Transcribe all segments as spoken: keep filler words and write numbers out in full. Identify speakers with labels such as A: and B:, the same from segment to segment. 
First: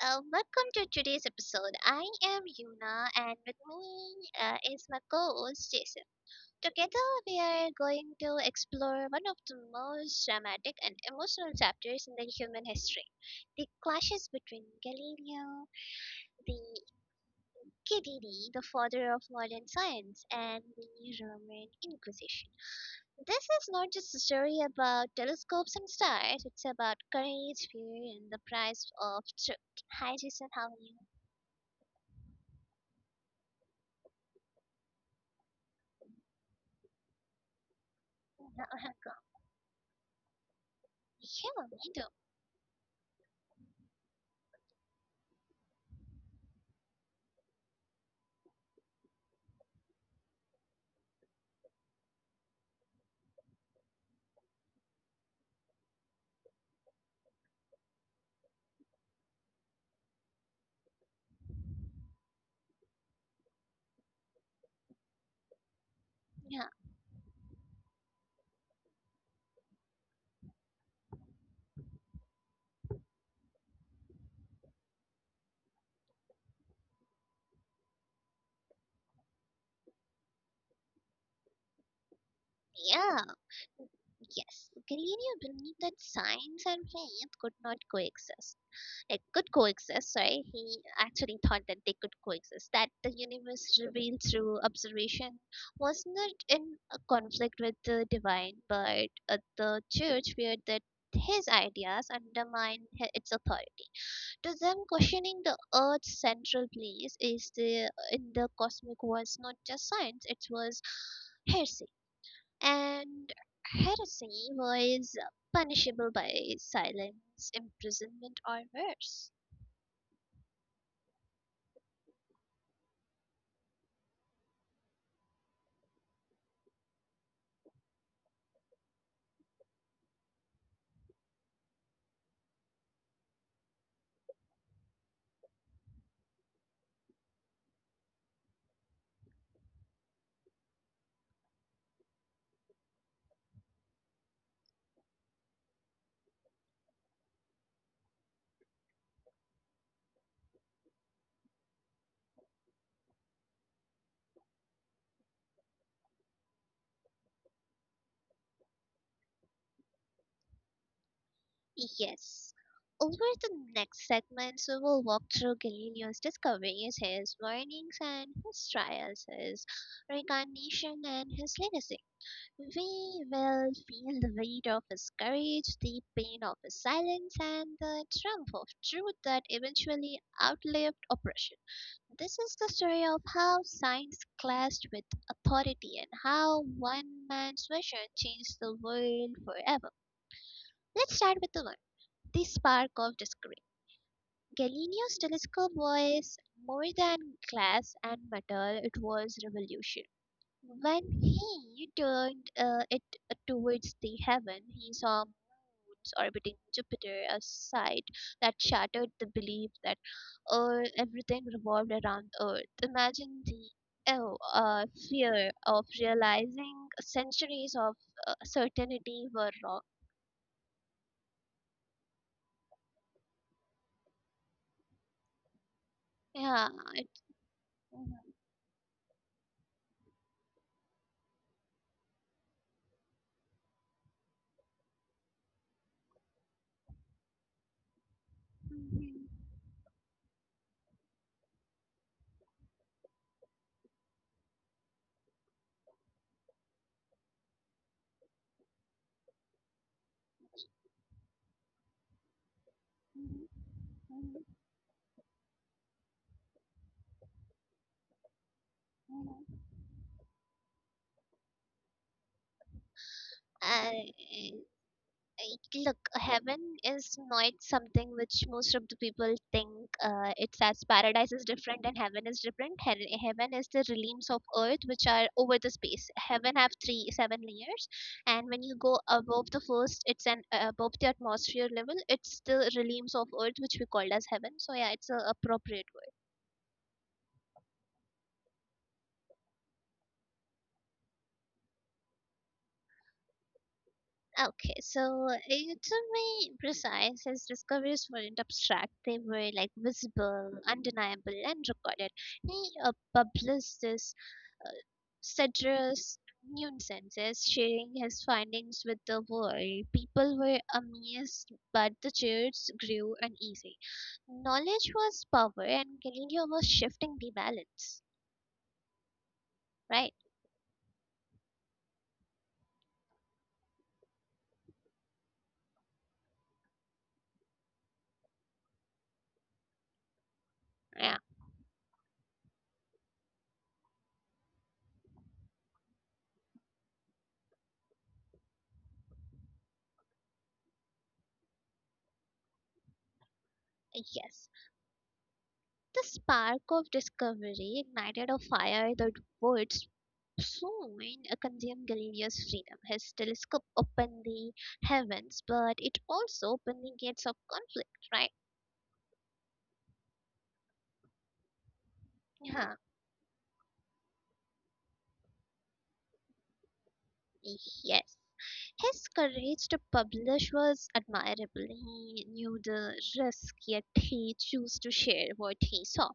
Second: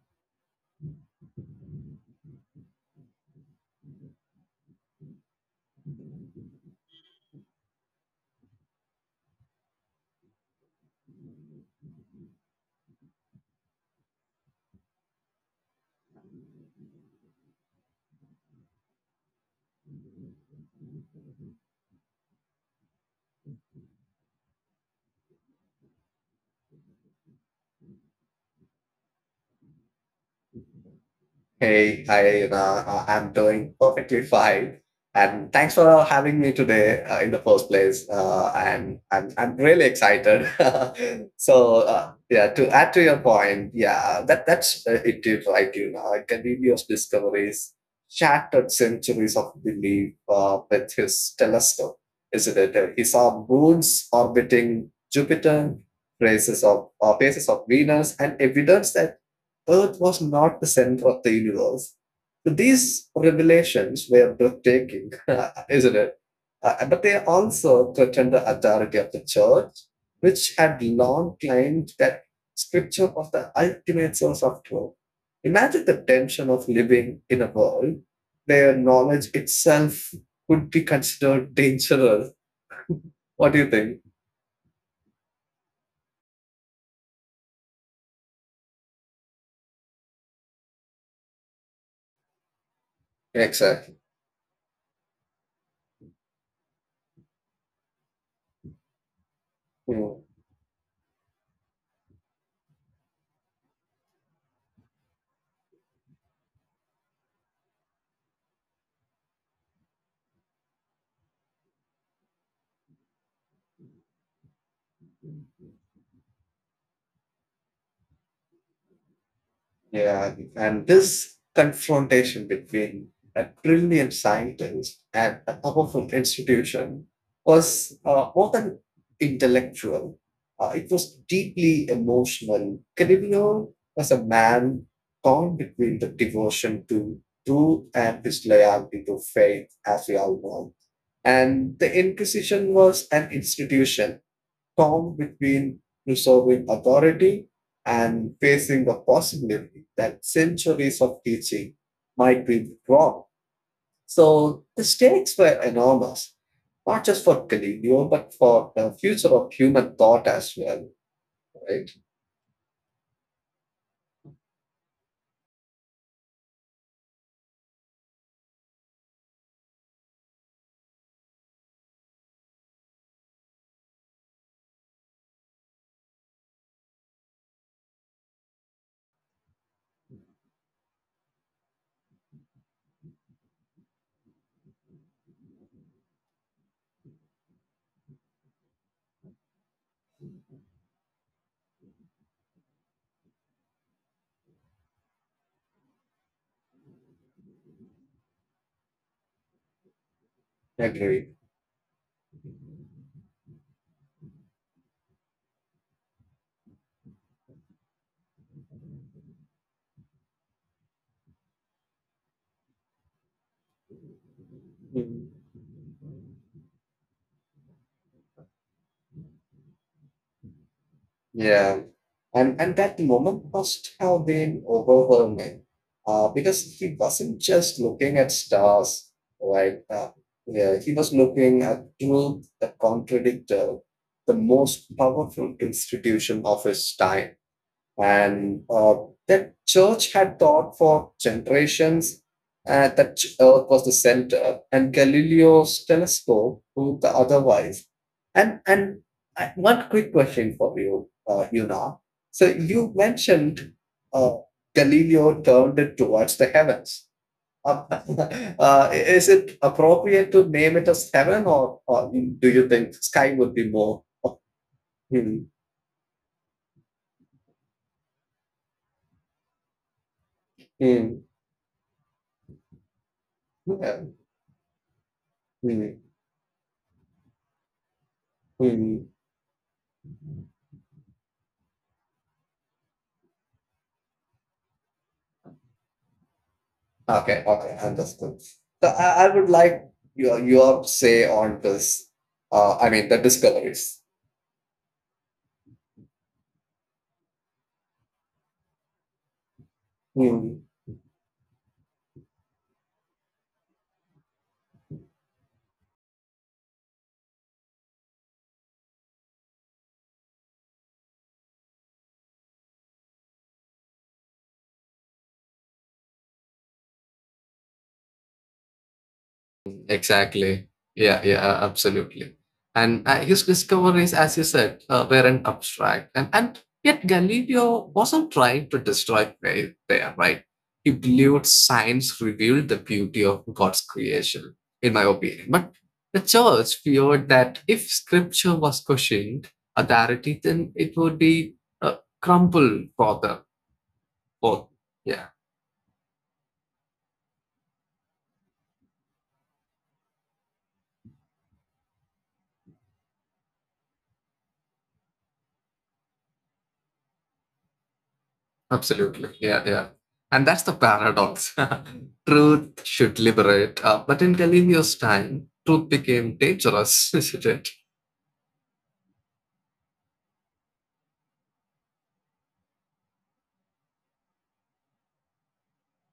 A: Uh, welcome to today's episode. I am Yuna, and with me uh, is my co-host Jason. Together we are going to explore one of the most dramatic and emotional chapters in the human history. The clashes between Galileo, the Kididi, the father of modern science, and the Roman Inquisition. This is not just a story about telescopes and stars, it's about courage, fear, and the price of truth. Hi, Jason, how are you?
B: Hey, hi, Rana. Uh, I'm doing perfectly fine. And thanks for having me today uh, in the first place. Uh,
A: Yeah, I'm
B: and
A: good.
B: I'm, I'm really excited.
A: Yeah,
B: so,
A: I do.
B: uh, yeah, to add to your point, yeah, that, that's uh, it is right, you know. Galileo's discoveries shattered centuries of belief uh, with his telescope, isn't it? Uh, He saw moons orbiting Jupiter, traces of, uh, phases of Venus, and evidence that Earth was not the center of the universe. But these revelations were breathtaking, isn't it?
A: Yeah,
B: Uh, but they also threatened the authority of the church, which had long claimed that scripture was the ultimate source of truth. Imagine the tension of living in a world where knowledge itself would be considered dangerous.
A: yeah,
B: What do you think?
A: yes. Galileo believed that science and faith could not coexist. Like, could coexist, sorry, he actually thought that they could coexist, that the universe
B: Exactly.
A: revealed through observation was not in a conflict with the divine, but uh, the
B: Hmm.
A: church feared that his ideas undermine hi- its authority. To them, questioning the earth's central place is the uh, in the cosmic was not just science, it was heresy, and heresy was punishable by silence, imprisonment, or worse.
B: Yeah, and this confrontation between a brilliant scientist and a powerful institution was uh, not an intellectual. Uh, it was deeply emotional. Canivio was a man torn between the devotion to truth and his loyalty to faith, as we all know. And the Inquisition was an institution calm between preserving authority and facing the possibility that centuries of teaching might be wrong. So the stakes were enormous, not just for Galileo, but for the future of human thought as well, right?
A: Yes. Over the next segments, we will walk through Galileo's discoveries, his warnings and his trials, his recognition and his legacy. We will feel the weight of his courage, the pain of his silence, and the triumph of truth that eventually outlived oppression. This is the story of how science clashed with authority and how one man's vision changed the world forever. Let's start with the one, the spark of discovery. Galileo's telescope was more than glass and metal, it was revolution. When
B: Agree.
A: he turned uh, it uh, towards the heaven, he saw moons orbiting Jupiter, a sight that shattered the belief that uh, everything revolved around Earth. Imagine the oh, uh,
B: Mm.
A: fear of realizing centuries of uh, certainty were wrong.
B: Yeah. And and that moment must have been overwhelming, uh,
A: Yeah,
B: because
A: it,
B: he wasn't just
A: mhm,
B: looking at stars, right? Uh, yeah, he was looking at truth, the contradictor, the most powerful institution of his time. And uh, that church had taught for generations uh, that Earth was the center, and Galileo's telescope proved the otherwise. And and I, One quick question for you, uh, Yuna. So you
A: mhm,
B: mentioned
A: mhm, mhm.
B: uh, Galileo turned it towards the heavens. Uh, uh,
A: mhm.
B: is it appropriate to name it as heaven, or, or do you think sky would be
A: I
B: more?
A: I-
B: Hmm,
A: look, heaven is not something which most of the people think uh, it's, as paradise is
B: hmm,
A: different and heaven is different. He- heaven is the realms
B: hmm,
A: of earth which are over the space.
B: hmm,
A: Heaven have three seven layers, and when you go
B: hmm.
A: above the first, it's an uh, above the atmosphere level. It's the realms of earth which we called as heaven. So yeah, it's a appropriate.
B: Okay, okay, understood. So I, I would like your your say on this. Uh, I mean the discoveries.
A: Okay, so eh, to be precise, his discoveries weren't abstract. They were like visible,
B: Hmm.
A: undeniable, and recorded. He uh, published this uh, sedulous nuisances, sharing his findings with the world. People were amazed, but the church grew uneasy. Knowledge was power, and Galileo was shifting the balance. Right?
B: Exactly. Yeah, yeah, uh, absolutely. And uh, his discoveries, as you said, uh, weren't abstract. And, and yet Galileo wasn't trying to destroy faith there, right? He
A: Yeah.
B: believed science revealed the beauty of God's creation, in my opinion. But the church feared that if scripture was questioned authority, then it would be uh, crumbled for the
A: Yes.
B: both. Yeah.
A: The spark of discovery ignited a fire that would Soon, uh, condemned Galileo's freedom. His telescope opened the heavens, but it also opened the gates of conflict, right?
B: Absolutely. Yeah, yeah. And that's the paradox.
A: Yeah,
B: Truth should liberate, uh, but in Galileo's time, truth became dangerous, isn't it?
A: yes. His courage to publish was admirable. He knew the risk, yet he chose to share what he saw.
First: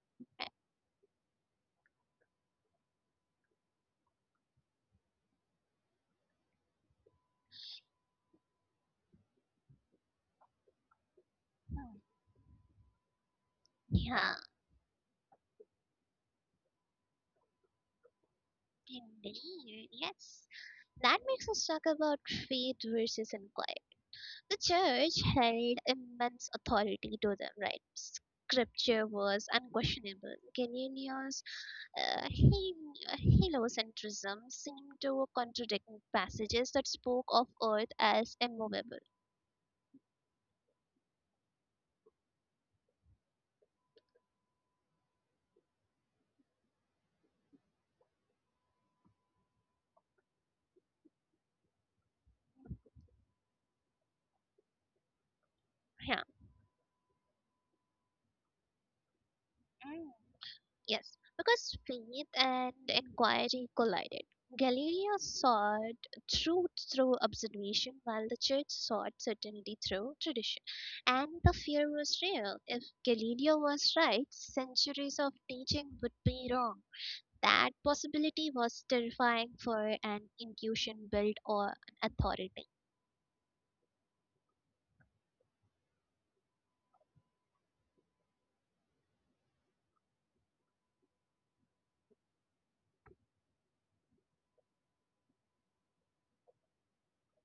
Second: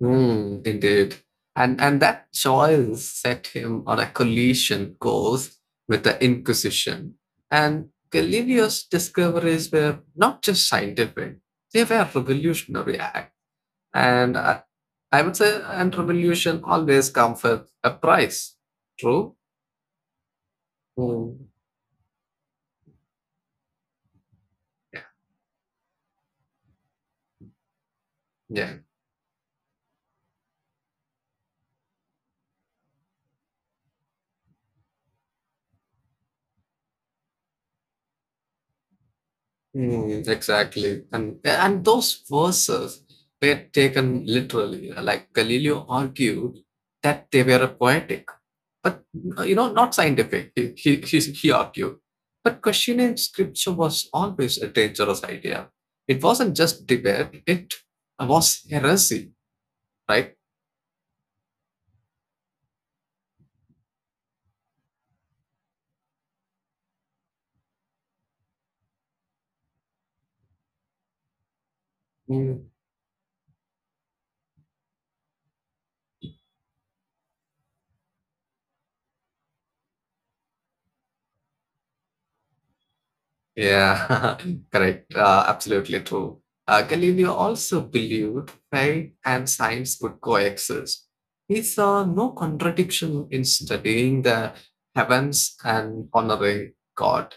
B: Hmm, indeed. And, and that choice set him on a collision course with the Inquisition. And Galileo's discoveries were not just scientific, they were revolutionary act.
A: Yeah,
B: And I, I would say, and revolution always comes with a price. True?
A: indeed, yes. That makes
B: Mm,
A: us talk about faith versus inquiry. The church held immense authority. To them, right,
B: yeah.
A: scripture was unquestionable. Galil's uh, hel- uh, heliocentrism seemed to contradict passages that spoke of earth as immovable.
B: Mm, exactly. And and those verses were taken literally. Like Galileo argued that they were poetic, but you know, not scientific. He he, he he argued. But questioning scripture was always a dangerous idea. It
A: Yeah.
B: wasn't just debate, it was heresy,
A: Mm.
B: right?
A: Yes, because faith and inquiry collided. Galileo sought truth through observation, while the church sought certainty through tradition. And the fear was real. If Galileo was right, centuries of teaching would be wrong. That possibility was terrifying for an intuition built on authority.
B: Yeah, correct. Uh, absolutely true. Uh, Galileo also believed faith and science could coexist. He saw no contradiction in studying the heavens and honoring God,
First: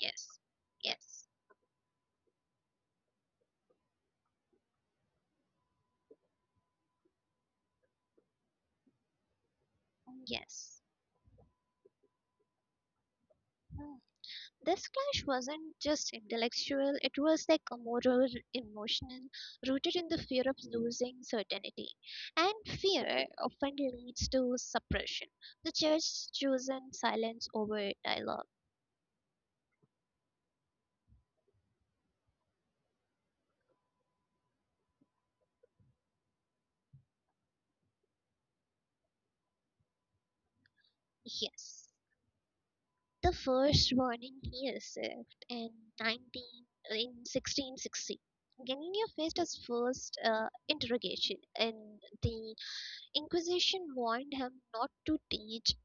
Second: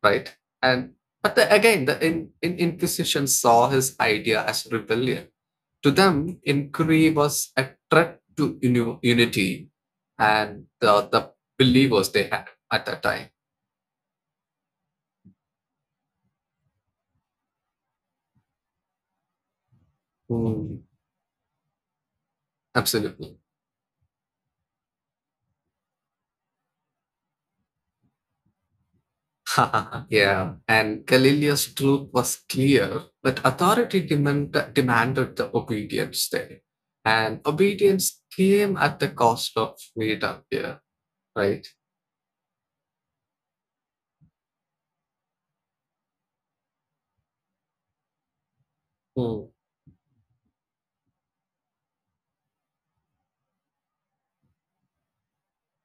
A: Yes,
B: right? And
A: yes,
B: but the, again, the in, in Inquisition saw his idea as rebellion. To them, inquiry was a threat to uni- unity and
A: yes.
B: the, the believers they had at that time.
A: This clash wasn't just intellectual, it was like a moral, emotional, rooted in the fear of
B: Mm,
A: losing certainty. And fear
B: absolutely.
A: often leads to suppression. The church chosen silence over dialogue.
B: Yeah, and Galileo's truth was clear, but authority demand, demanded the obedience there. And obedience came at the cost of freedom here, right?
A: Yes. The first warning he received in nineteen, in sixteen sixty. Galileo faced
B: Hmm.
A: his first uh, interrogation, and the Inquisition warned him not to teach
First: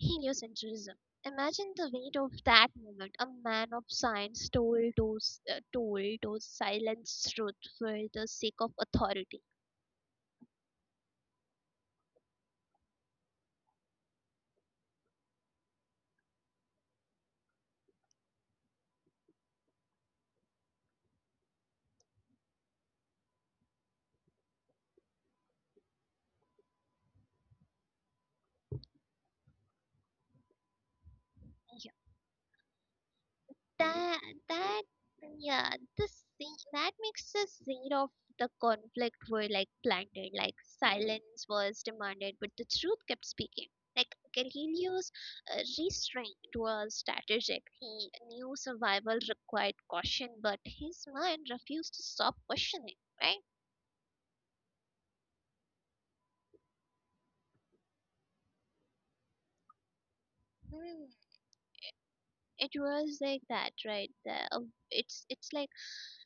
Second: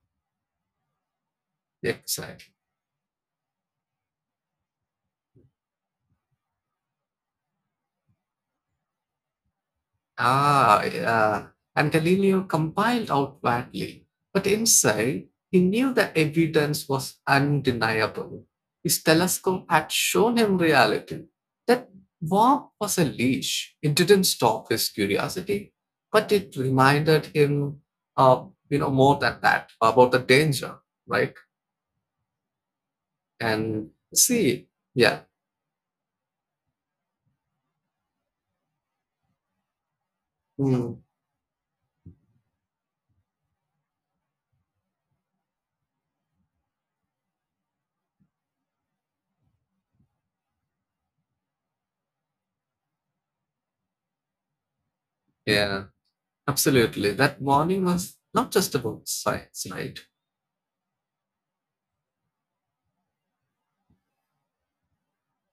A: heliocentrism. Imagine the weight of
B: Exactly.
A: that moment. A man of science told those, uh, told those silenced truth for the sake of authority.
B: Ah, yeah. And Galileo compiled outwardly, but inside he knew the evidence was undeniable. His telescope had shown him reality. That warp was a leash. It didn't stop his curiosity, but it reminded him of you know more than that about the danger, right? And
A: That
B: see,
A: that
B: yeah,
A: Yeah, the scene that makes the scene of the conflict were like planted, like
B: mm,
A: silence was demanded but the truth kept speaking. Like Galileo's uh, restraint was strategic. He knew survival required caution, but his mind refused to stop questioning. Right?
B: yeah, absolutely. That warning was not just about science, right?
A: Hmm. It was like that, right? The, uh, it's it's like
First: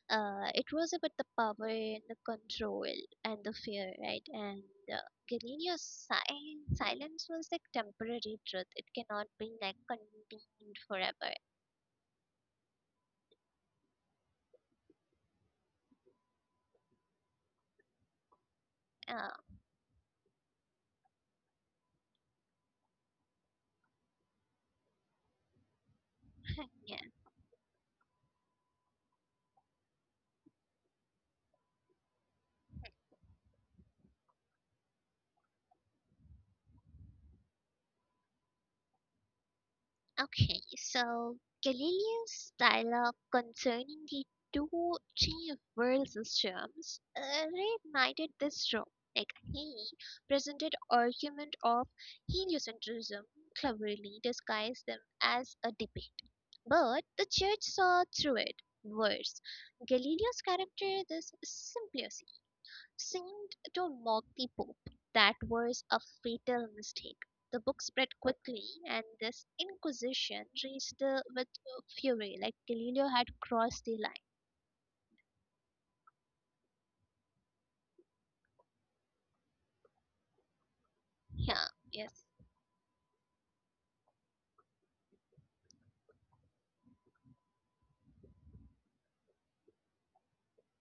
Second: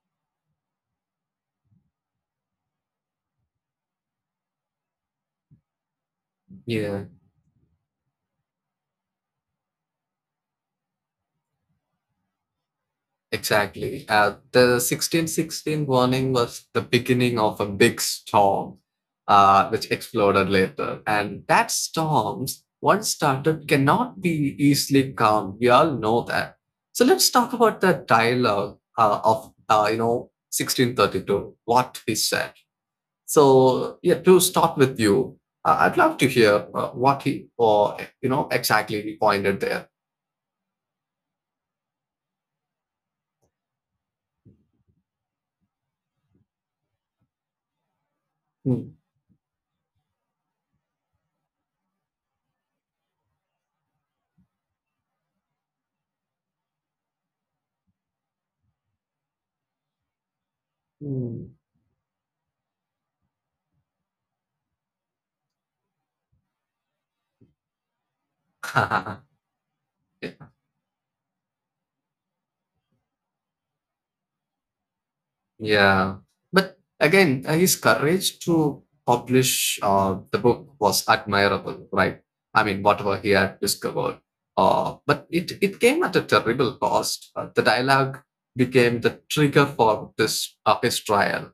A: Uh, it was about the power and the control and the fear, right? And uh, Galenia's si-
B: Yeah.
A: silence was like temporary truth. It cannot be like contained forever.
B: Exactly. Uh, the sixteen sixteen warning was the beginning of a big storm,
A: Uh,
B: uh, which exploded later. And that storms, once started, cannot be easily calmed. We all know that. So
A: yeah.
B: let's talk about the dialogue uh, of, uh, you know, sixteen thirty-two, what he said. So, yeah, to start with you, uh, I'd love to hear uh, what he, or, you know, exactly he pointed there.
A: Okay, so Galileo's dialogue concerning the two chief world systems uh, reignited
B: Hmm.
A: this trope. Like, he presented argument of heliocentrism, cleverly disguised them as a debate, but the church saw through it. Worse, Galileo's character this simplicity seemed to mock the Pope. That was a fatal mistake. The book spread
B: Hmm.
A: quickly, and this Inquisition raged uh, with fury, like Galileo had crossed the line.
B: Yeah, but again, uh, his courage to publish uh, the book was admirable, right?
A: Yeah,
B: I mean,
A: yes,
B: whatever he had discovered, uh, but it it came at a terrible cost. Uh, the dialogue became the trigger for this uh, his trial.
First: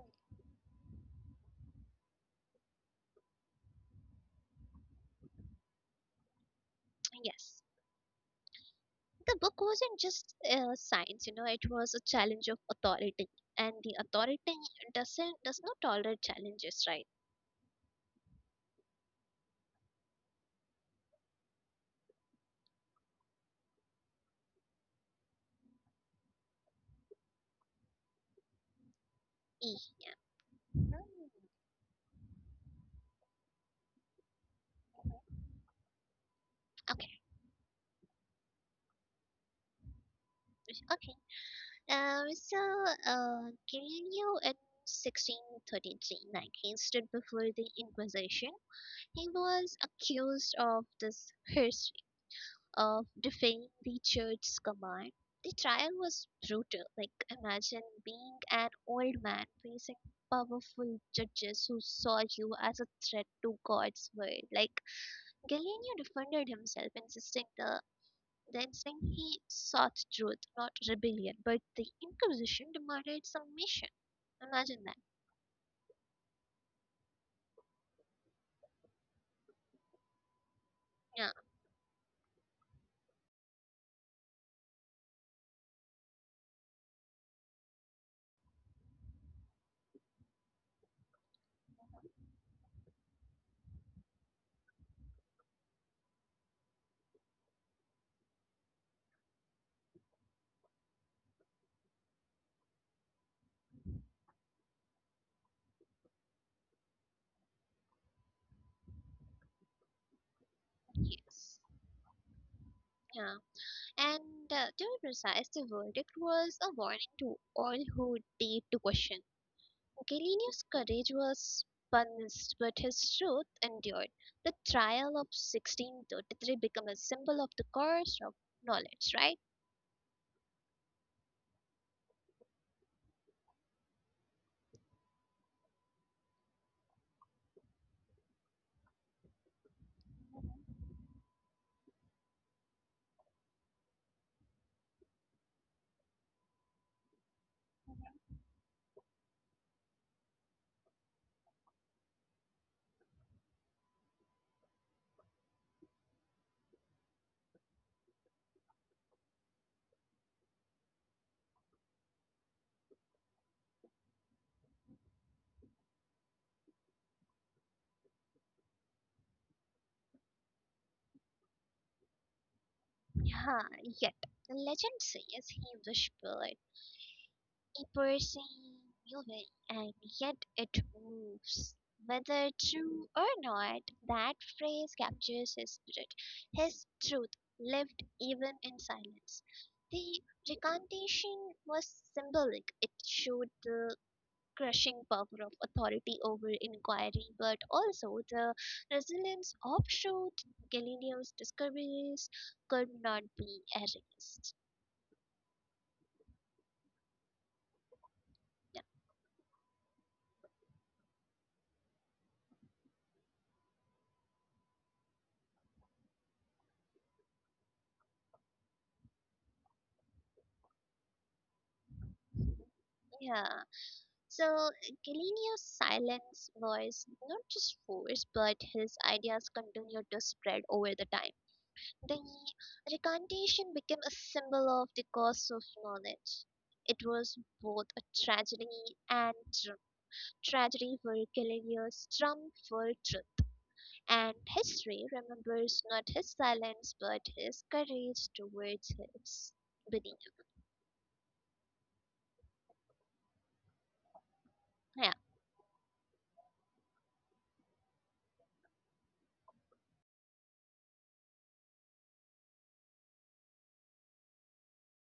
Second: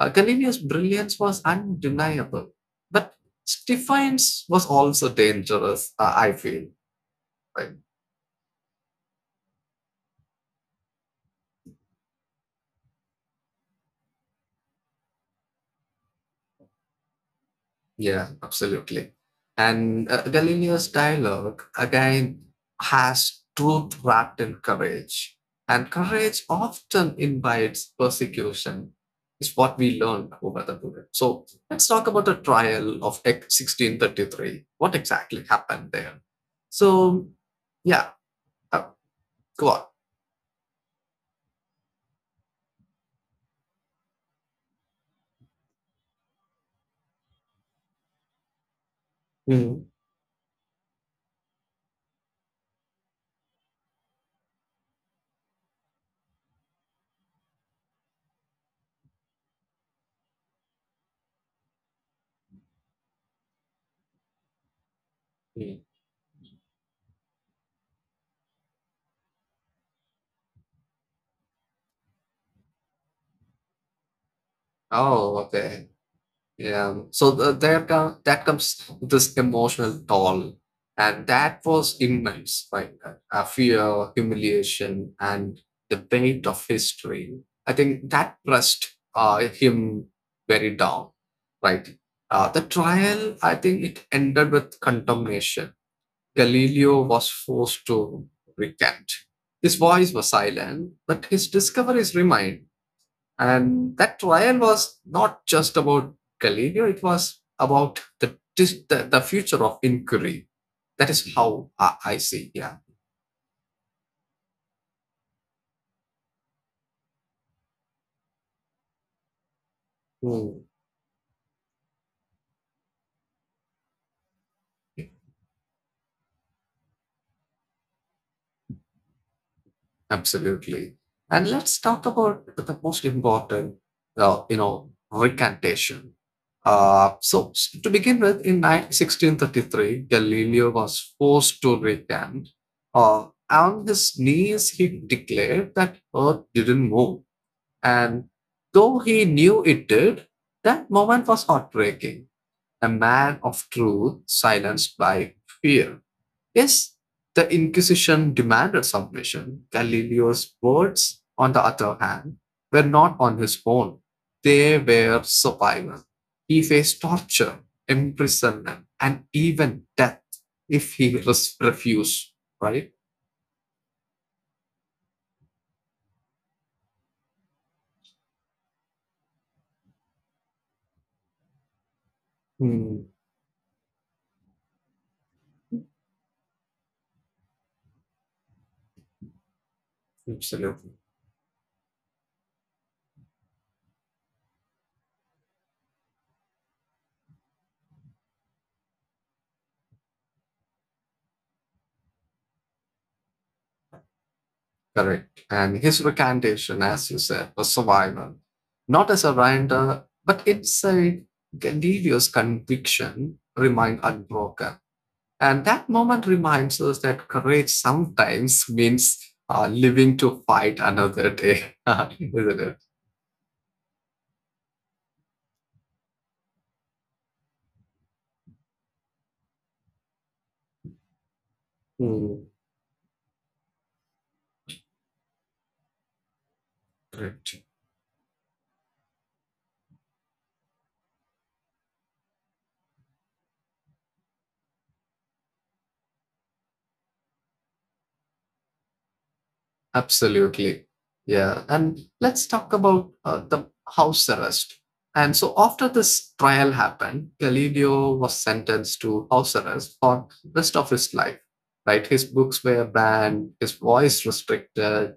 B: Uh, Galileo's brilliance was undeniable, but Stephane's was also dangerous. Uh, I feel.
A: yes.
B: Right?
A: The book wasn't just uh, science, you know, it was a challenge of authority, and the authority doesn't does not tolerate challenges, right?
B: Yeah, absolutely. And uh, Galileo's dialogue again has truth wrapped in courage. And courage often invites persecution, is what
A: E-
B: we
A: Yeah.
B: learned over the
A: Hmm.
B: period. So let's talk about the trial of Act sixteen thirty-three. What exactly happened there?
A: Okay,
B: So, yeah, uh, go on.
A: okay. Um, so, uh, Galileo at sixteen thirty-three, like, he stood before the Inquisition. He was
B: Mhm.
A: accused of this heresy of defying the church's command. The trial was brutal. Like, imagine being an old man facing powerful judges who saw you as a threat to God's word. Like,
B: Mhm.
A: Galileo defended himself, insisting the then, saying he sought truth, not rebellion, but the Inquisition demanded submission. Imagine that.
B: Oh, okay. Yeah, so the, there come, that comes this emotional toll,
A: Yeah,
B: and that was immense, like uh, uh, fear, humiliation, and the weight of history. I think that pressed uh, him very down, right? Uh, the trial, I think it ended with condemnation. Galileo was forced to recant. His voice was silent, but his discoveries remained. And that trial was not just about Galileo, it was about the, the, the future of inquiry. That is
A: yes.
B: how I, I see, yeah.
A: Yeah. And uh, to be precise, the verdict was a warning to all who dared to question. Galenius'
B: Mm,
A: courage was punished, but his truth endured. The trial of sixteen thirty-three became a symbol of the course of knowledge, right?
B: absolutely. And let's talk about the most important, uh, you know, recantation. Uh, so s- to begin with, in nine sixteen thirty-three, Galileo was forced to recant. Uh, on his knees, he declared that Earth didn't move. And though he knew it did, that moment was heartbreaking. A man of truth silenced by fear. Yes, the Inquisition demanded submission. Galileo's words, on the other hand, were not on his own. They were survival. He faced torture, imprisonment, and even death if he refused, right?
A: Yeah, yet the Legend says he whispered person moving and yet it moves. Whether
B: Mm,
A: true or not, that phrase captures his spirit, his truth lived even in silence. The
B: absolutely.
A: recantation was symbolic. It showed the crushing power of authority over inquiry, but also the resilience of truth. Galileo's discoveries could not be erased.
B: Correct. And his recantation, as you said, was survival, not as a render, but it's a Galileo's conviction remained unbroken. And that moment reminds us that courage sometimes means uh, living to fight another day, isn't it?
A: Yeah. So Galileo's silence was not just force, but his ideas continued to spread over the time. The
B: Mm,
A: recantation became a symbol of the cost of knowledge. It was
B: correct.
A: both a tragedy and tr- tragedy for Galileo's triumph for truth. And history remembers not his silence, but his courage towards his belief.
B: Absolutely. Yeah. And let's talk about uh, the house arrest.
A: Yeah,
B: And so after this trial happened, Galileo was sentenced to house arrest for rest of his life. Right? His books were banned, his voice restricted,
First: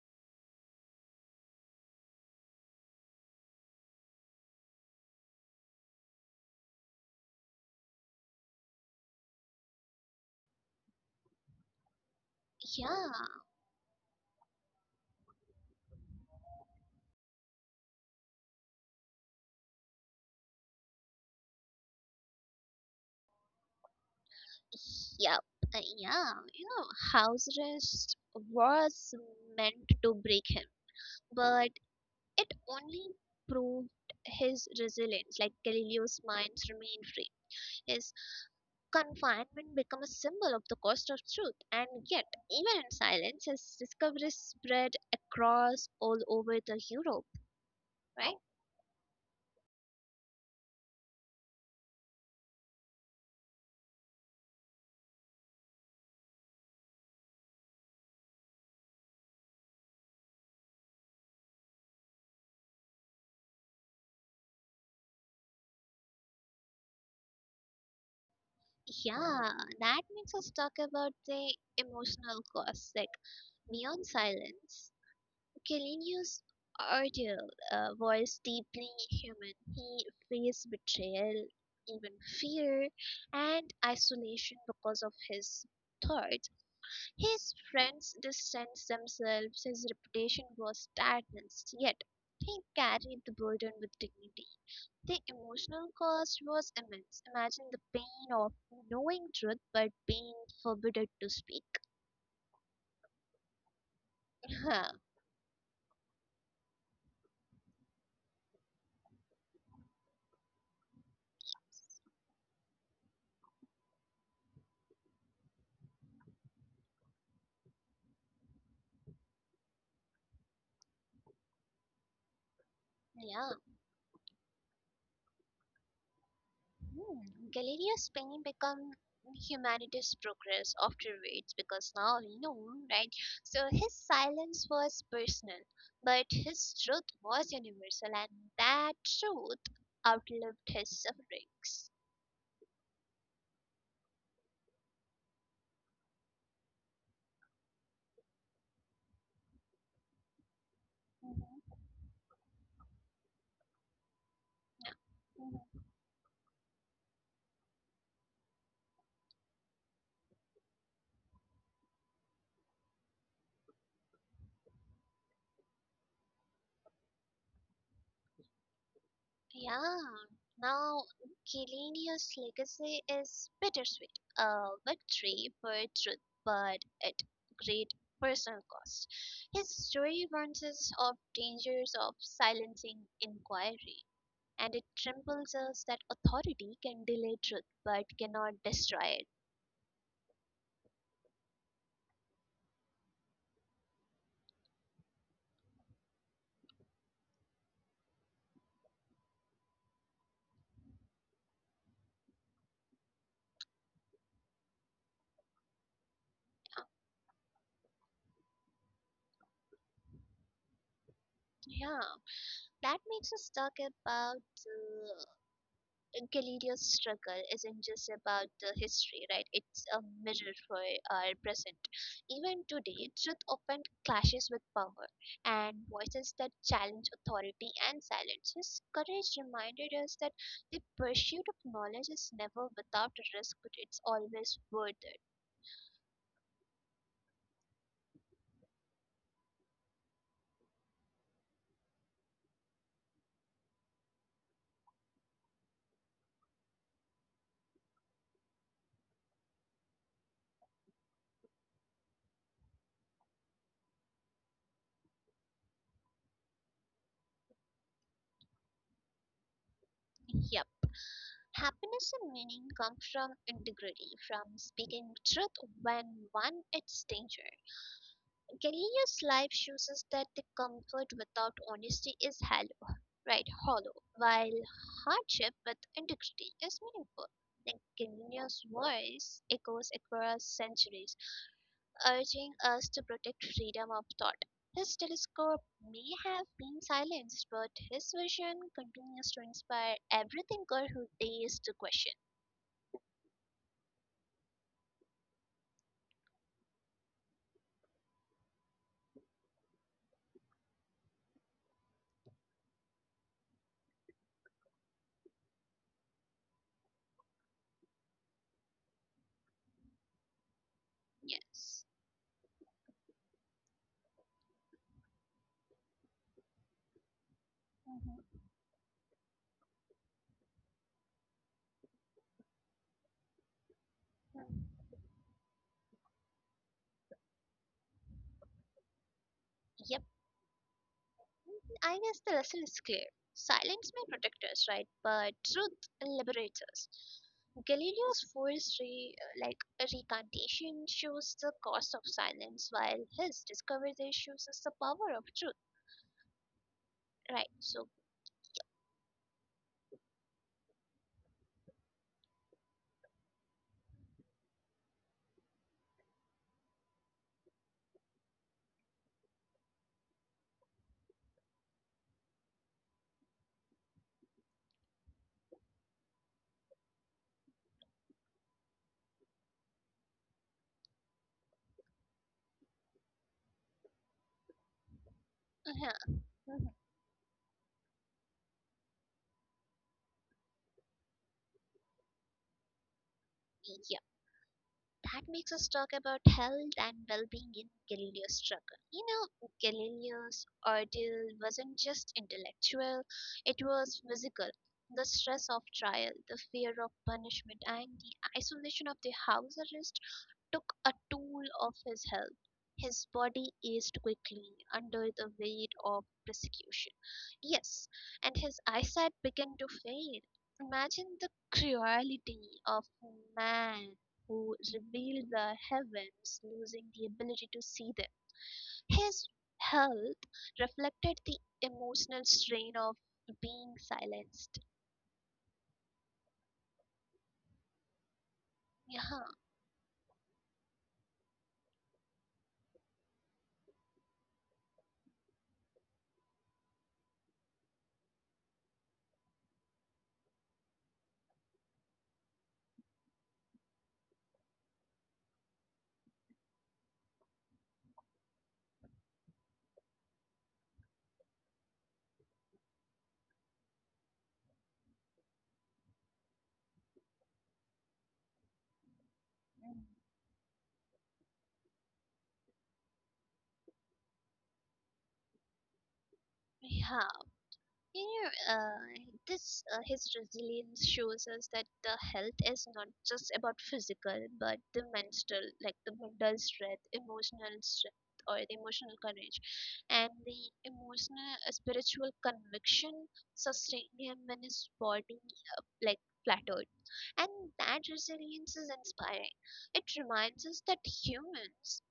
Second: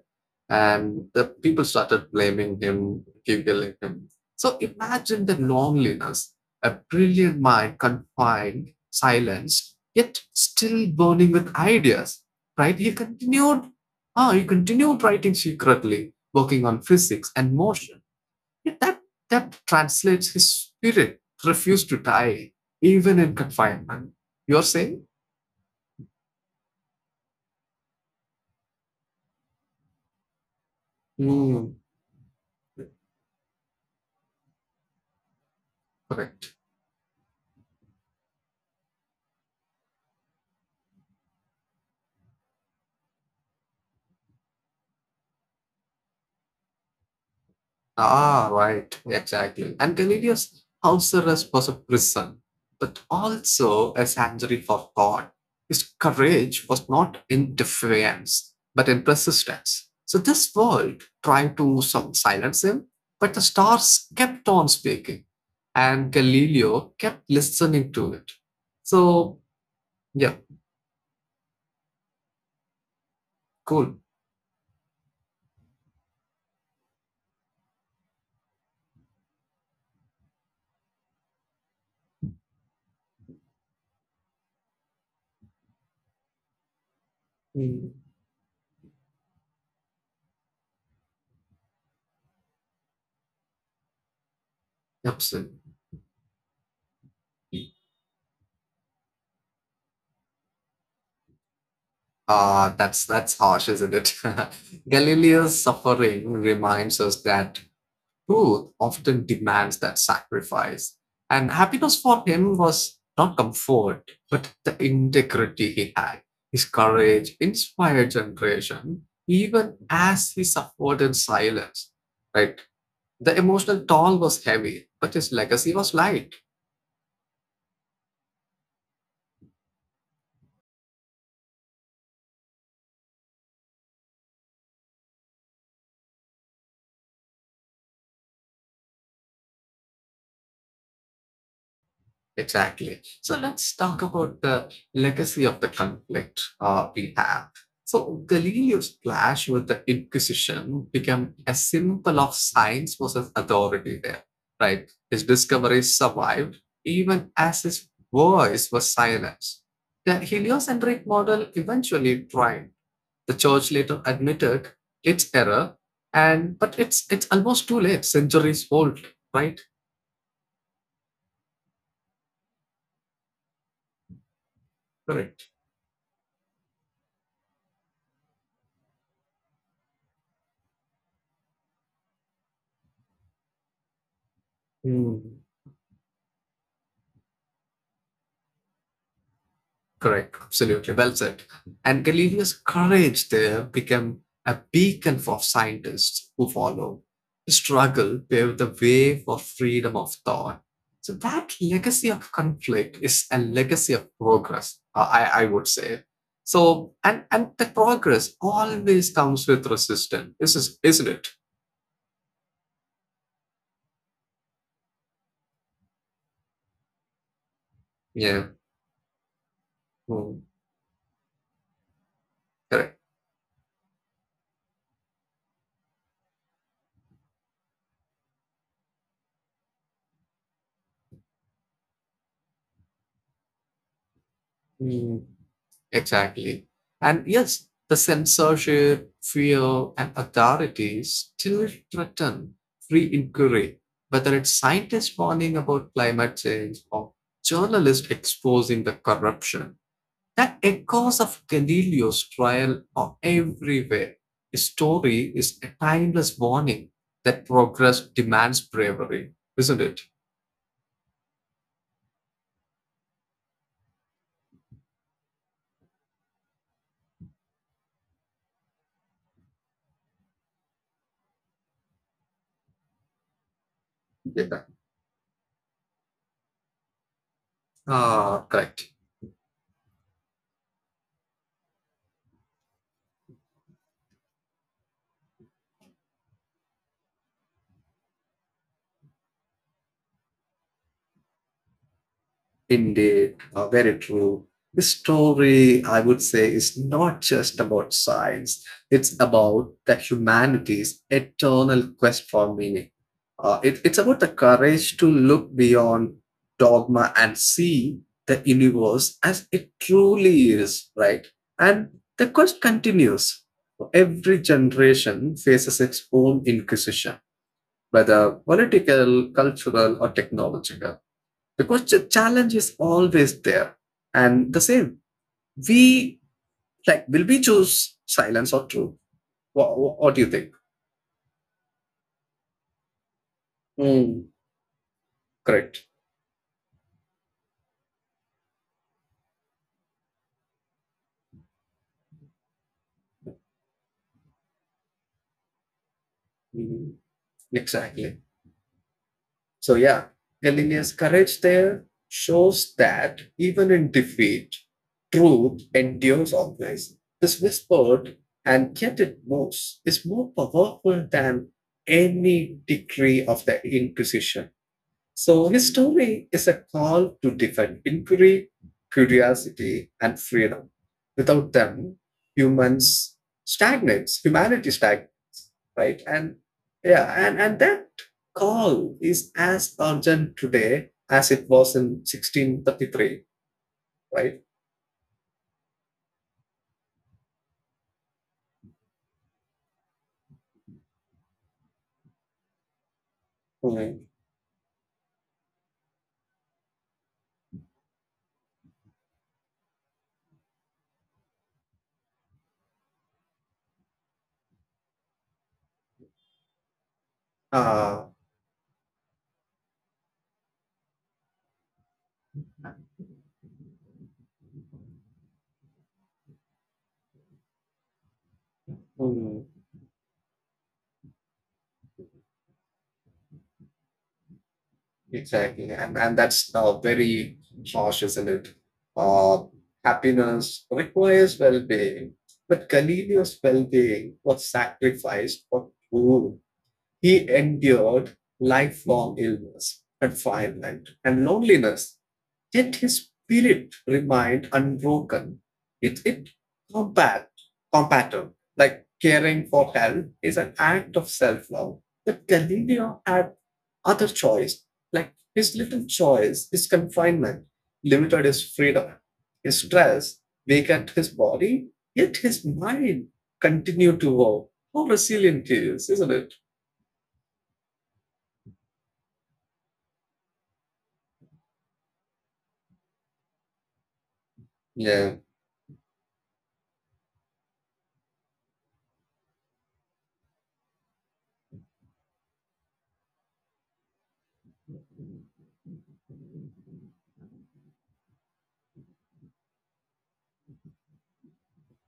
B: and the people started blaming him, giggling him. So imagine the loneliness, a brilliant mind confined, silenced, yet still burning with ideas. Right? He
A: yeah.
B: continued. Ah, he continued writing secretly, working on physics and motion. Yet that that translates his spirit refused to die even in confinement. You're saying?
A: Yep, uh, yeah, you know, house arrest was meant to break him, but
B: Hmm,
A: it only proved his resilience. Like, Galileo's
B: correct.
A: minds remained free. His confinement became a symbol of the cost of truth, and yet, even in silence, his discoveries spread across all over the Europe, right?
B: Ah, right, exactly. And Galileo's house arrest was a prison, but also a sanctuary for thought. His courage was not in defiance, but in persistence. So this world tried to some silence him, but the stars kept on speaking, and Galileo kept listening to it. So
A: Yeah, that makes
B: yeah,
A: us talk about the emotional cost, like
B: cool.
A: beyond silence. Kelenius Ardell uh, was deeply human. He faced betrayal, even fear, and isolation because of his thoughts. His
B: Mm,
A: friends distanced themselves, his reputation was stagnant, yet he carried the burden with dignity. The
B: absolutely.
A: emotional cost was immense. Imagine the pain of knowing truth but being forbidden to speak.
B: Uh, that's that's harsh, isn't it?
A: yeah.
B: Galileo's suffering reminds us that truth often demands that sacrifice. And happiness for him was not comfort, but the integrity he had. His courage inspired generation, even as he suffered in silence. Right? The emotional toll was heavy, but his legacy was light.
A: Hmm. Galeria's pain become humanity's progress after afterwards because now we know, right? So his silence was personal, but his truth was universal, and that truth outlived his sufferings.
B: Exactly. So let's talk about the legacy of the conflict uh, we have. So Galileo's clash with the Inquisition became a
A: Mhm.
B: symbol of science versus authority there,
A: Yeah.
B: right? His discoveries survived even as his voice was silenced. The heliocentric model eventually triumphed. The church later admitted its error, and but it's it's almost too late. Centuries old, right?
A: Yeah. Now, Chiellini's legacy is bittersweet, a
B: Correct.
A: victory for truth, but at great personal cost. His story warns us of dangers of silencing inquiry, and it
B: Hmm.
A: trembles us that authority can delay truth but cannot destroy it.
B: Correct. Absolutely. Well said. And Galileo's courage there became a beacon for scientists who follow. His struggle paved the way for freedom of thought. So that legacy of conflict is a legacy of progress, uh, I, I would say. So and and the progress always comes with resistance, is- is- isn't it?
A: Yeah, that makes us talk about uh, Galileo's struggle isn't just about
B: Yeah.
A: the history, right? It's a
B: Mm,
A: mirror for our present. Even
B: correct.
A: today, truth often clashes with power and voices that challenge authority and silence. His courage reminded us that the pursuit of knowledge is never without a risk, but it's always worth it.
B: Mm. Exactly. And yes, the censorship, fear, and authority still threaten free inquiry, whether it's scientists warning about climate change or journalists exposing the corruption. That echoes of Galileo's trial are everywhere. His story is a timeless warning that progress demands bravery, isn't it?
A: Yep. Happiness and meaning come from integrity, from speaking truth when one it's danger. Gallieno's life shows us that the comfort without honesty is hollow, right? Hollow, while
B: Yeah.
A: hardship with integrity is meaningful. Then
B: Ah,
A: Gallieno's
B: correct.
A: voice echoes across centuries, urging us to protect freedom of thought. His telescope may have been silenced, but his vision continues to inspire every thinker who dares to question.
B: Indeed, uh, very true. The story, I would say, is not just about science, it's about the humanity's eternal quest for meaning. Uh, it- it's about the courage to look beyond dogma and see the universe as it truly is, right? And
A: Yes.
B: the quest continues. Every generation faces its own inquisition, whether
A: Mhm.
B: political, cultural, or technological, because the challenge is always there and the same we like will we choose silence or truth? What, what, what do you think?
A: I guess the lesson is clear. Silence may
B: Mm.
A: protect us, right? But truth
B: Correct.
A: liberates us. Galileo's forced re, uh, like recantation shows the cost of silence, while his discovery shows us the power of truth,
B: Mm,
A: right? So,
B: exactly. So yeah, Galileo's courage there shows that even in defeat truth endures always. This whispered and yet it moves is more powerful than any decree of the Inquisition. So his story is a call to defend inquiry, curiosity, and freedom. Without them, humans stagnates, humanity stagnates, right?
A: uh-huh.
B: And
A: Mhm.
B: yeah, and, and that call is as urgent today as it was in sixteen thirty-three,
A: Yeah.
B: right?
A: That makes us talk about health and well-being in Galileo's struggle. You know, Galileo's ordeal wasn't just intellectual, it was
B: Mm.
A: physical. The stress of trial, the fear of punishment, and the isolation of the house arrest took a toll of his health. His body aged quickly under the weight of persecution. Yes,
B: Uh,
A: and his eyesight began to fade. Imagine the cruelty of man who revealed the heavens, losing the ability to see them. His
B: mm.
A: health reflected the emotional strain of being silenced.
B: Exactly, and and that's uh, very harsh, isn't it?
A: Yeah,
B: Uh, Happiness requires well-being, but Galileo's well-being was sacrificed for food. He endured lifelong illness, confinement, and loneliness. Yet his spirit remained unbroken. It it combat compatible. Like caring for hell is an act of self-love. But Galileo had other choice. Like his little choice, his confinement, limited his freedom, his
A: mm,
B: stress, weakened his body, yet his mind continued to work. How resilient he is, isn't it?
A: yeah. You know, uh, this uh, his resilience shows us that the health is not just about physical, but the
B: Yeah.
A: mental, like the mental strength, emotional strength, or the emotional courage, and the emotional uh, spiritual conviction sustain him when his body uh, like plateaued. And that resilience is inspiring. It reminds us that humans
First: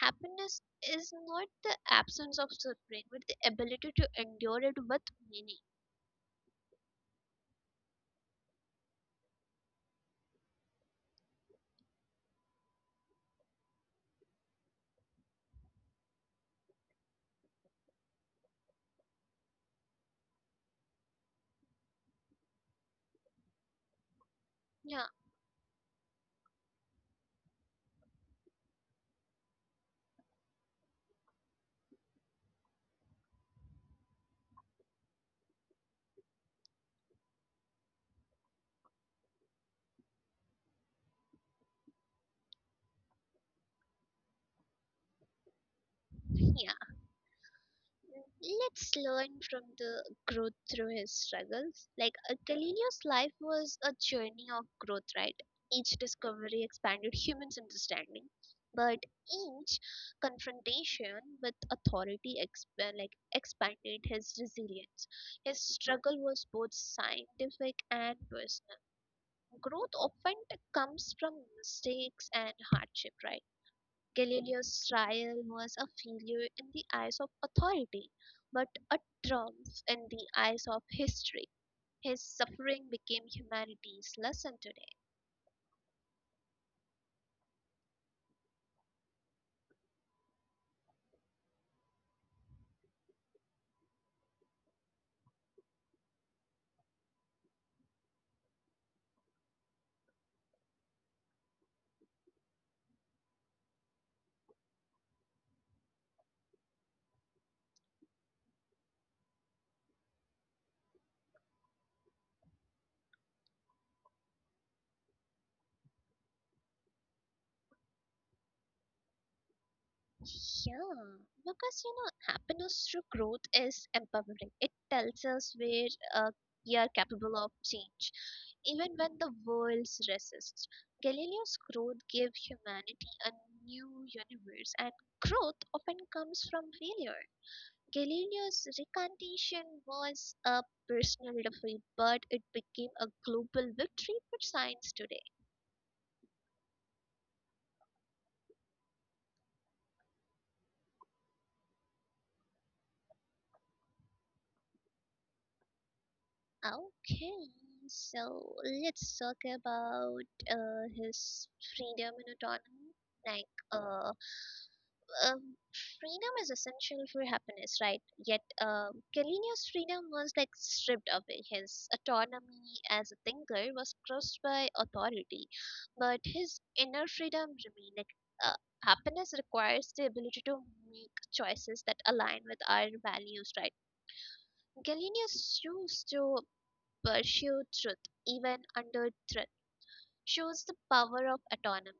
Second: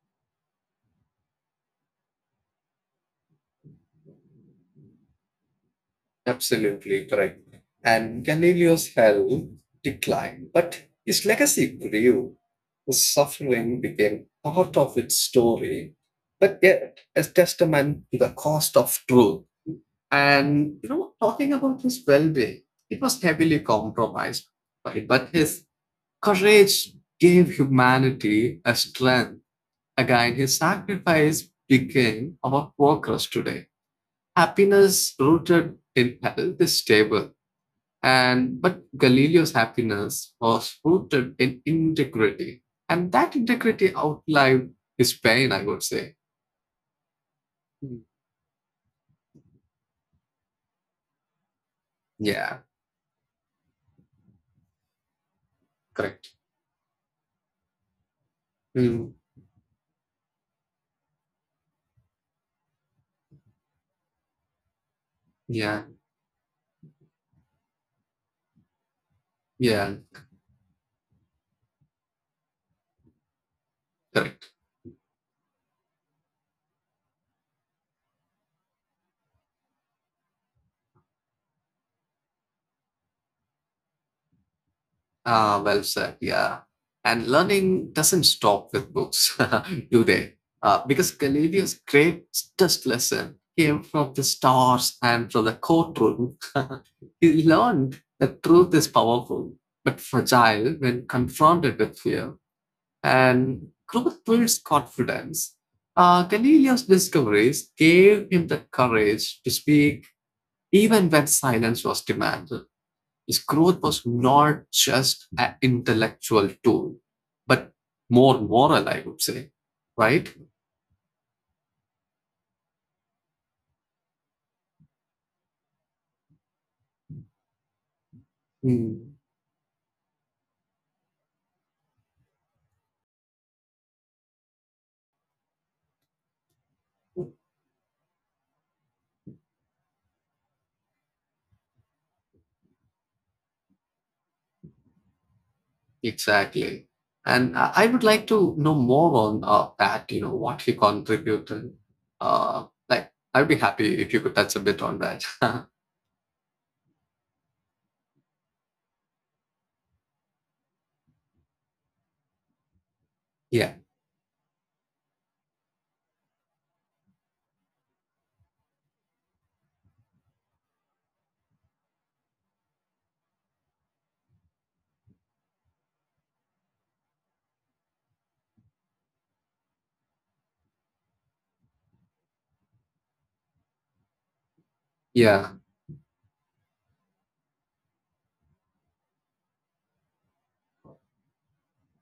A: happiness is not the absence of suffering, but the ability to endure it with meaning.
B: Absolutely correct. And Galileo's health declined, but his legacy grew. His suffering became part of its story, but yet a testament to the cost of truth. And you know, talking about his well-being, it was heavily compromised,
A: Yeah,
B: right? But his courage gave humanity a strength. Again, his sacrifice became our workers today. Happiness rooted in health is stable and but Galileo's happiness was rooted in integrity, and that integrity outlived his pain. I would say,
A: yeah.
B: mm,
A: Let's learn from the growth through his struggles. Like uh,
B: yeah,
A: Galileo's life was a journey of growth, right? Each
B: correct.
A: discovery expanded humans' understanding, but
B: Mm,
A: each confrontation with authority exp- like expanded his resilience. His
B: yeah,
A: struggle was both scientific and personal. Growth
B: yeah,
A: often comes from mistakes and hardship, right?
B: correct.
A: Galileo's trial was a failure in the eyes of authority, but a triumph in the eyes of history. His suffering became humanity's lesson today.
B: Ah, well said. Yeah. And learning doesn't stop with books, do they? Uh, because Galileo's greatest lesson came from the stars and from the courtroom. He learned that truth is powerful, but fragile when confronted with fear. And growth builds confidence. Uh, Galileo's discoveries gave him the courage to speak even when silence was demanded his growth was not just an intellectual tool, but more moral, I would say, right?
A: Yeah, because you know, happiness through growth is empowering. It tells us where uh, we are capable of change, even
B: Mm.
A: when the world resists. Galileo's growth gave humanity a new universe, and growth often comes from failure. Galileo's recantation was a personal defeat, but it became a global victory for science today.
B: Exactly. And I I would like to know more on uh, that, you know, what he contributed. Uh, like, I'd be happy if you could touch a bit on that.
A: Okay, so let's talk about uh, his freedom and autonomy. Like,
B: Yeah.
A: uh, um, Freedom is essential for happiness, right? Yet, um, Kalini's freedom was like stripped away. His autonomy as a thinker was crushed by authority, but his inner freedom remained. Like, uh, Happiness requires the ability to make choices that align with our values, right?
B: Yeah.
A: Galenius chose to pursue truth even under threat. Shows the power of autonomy.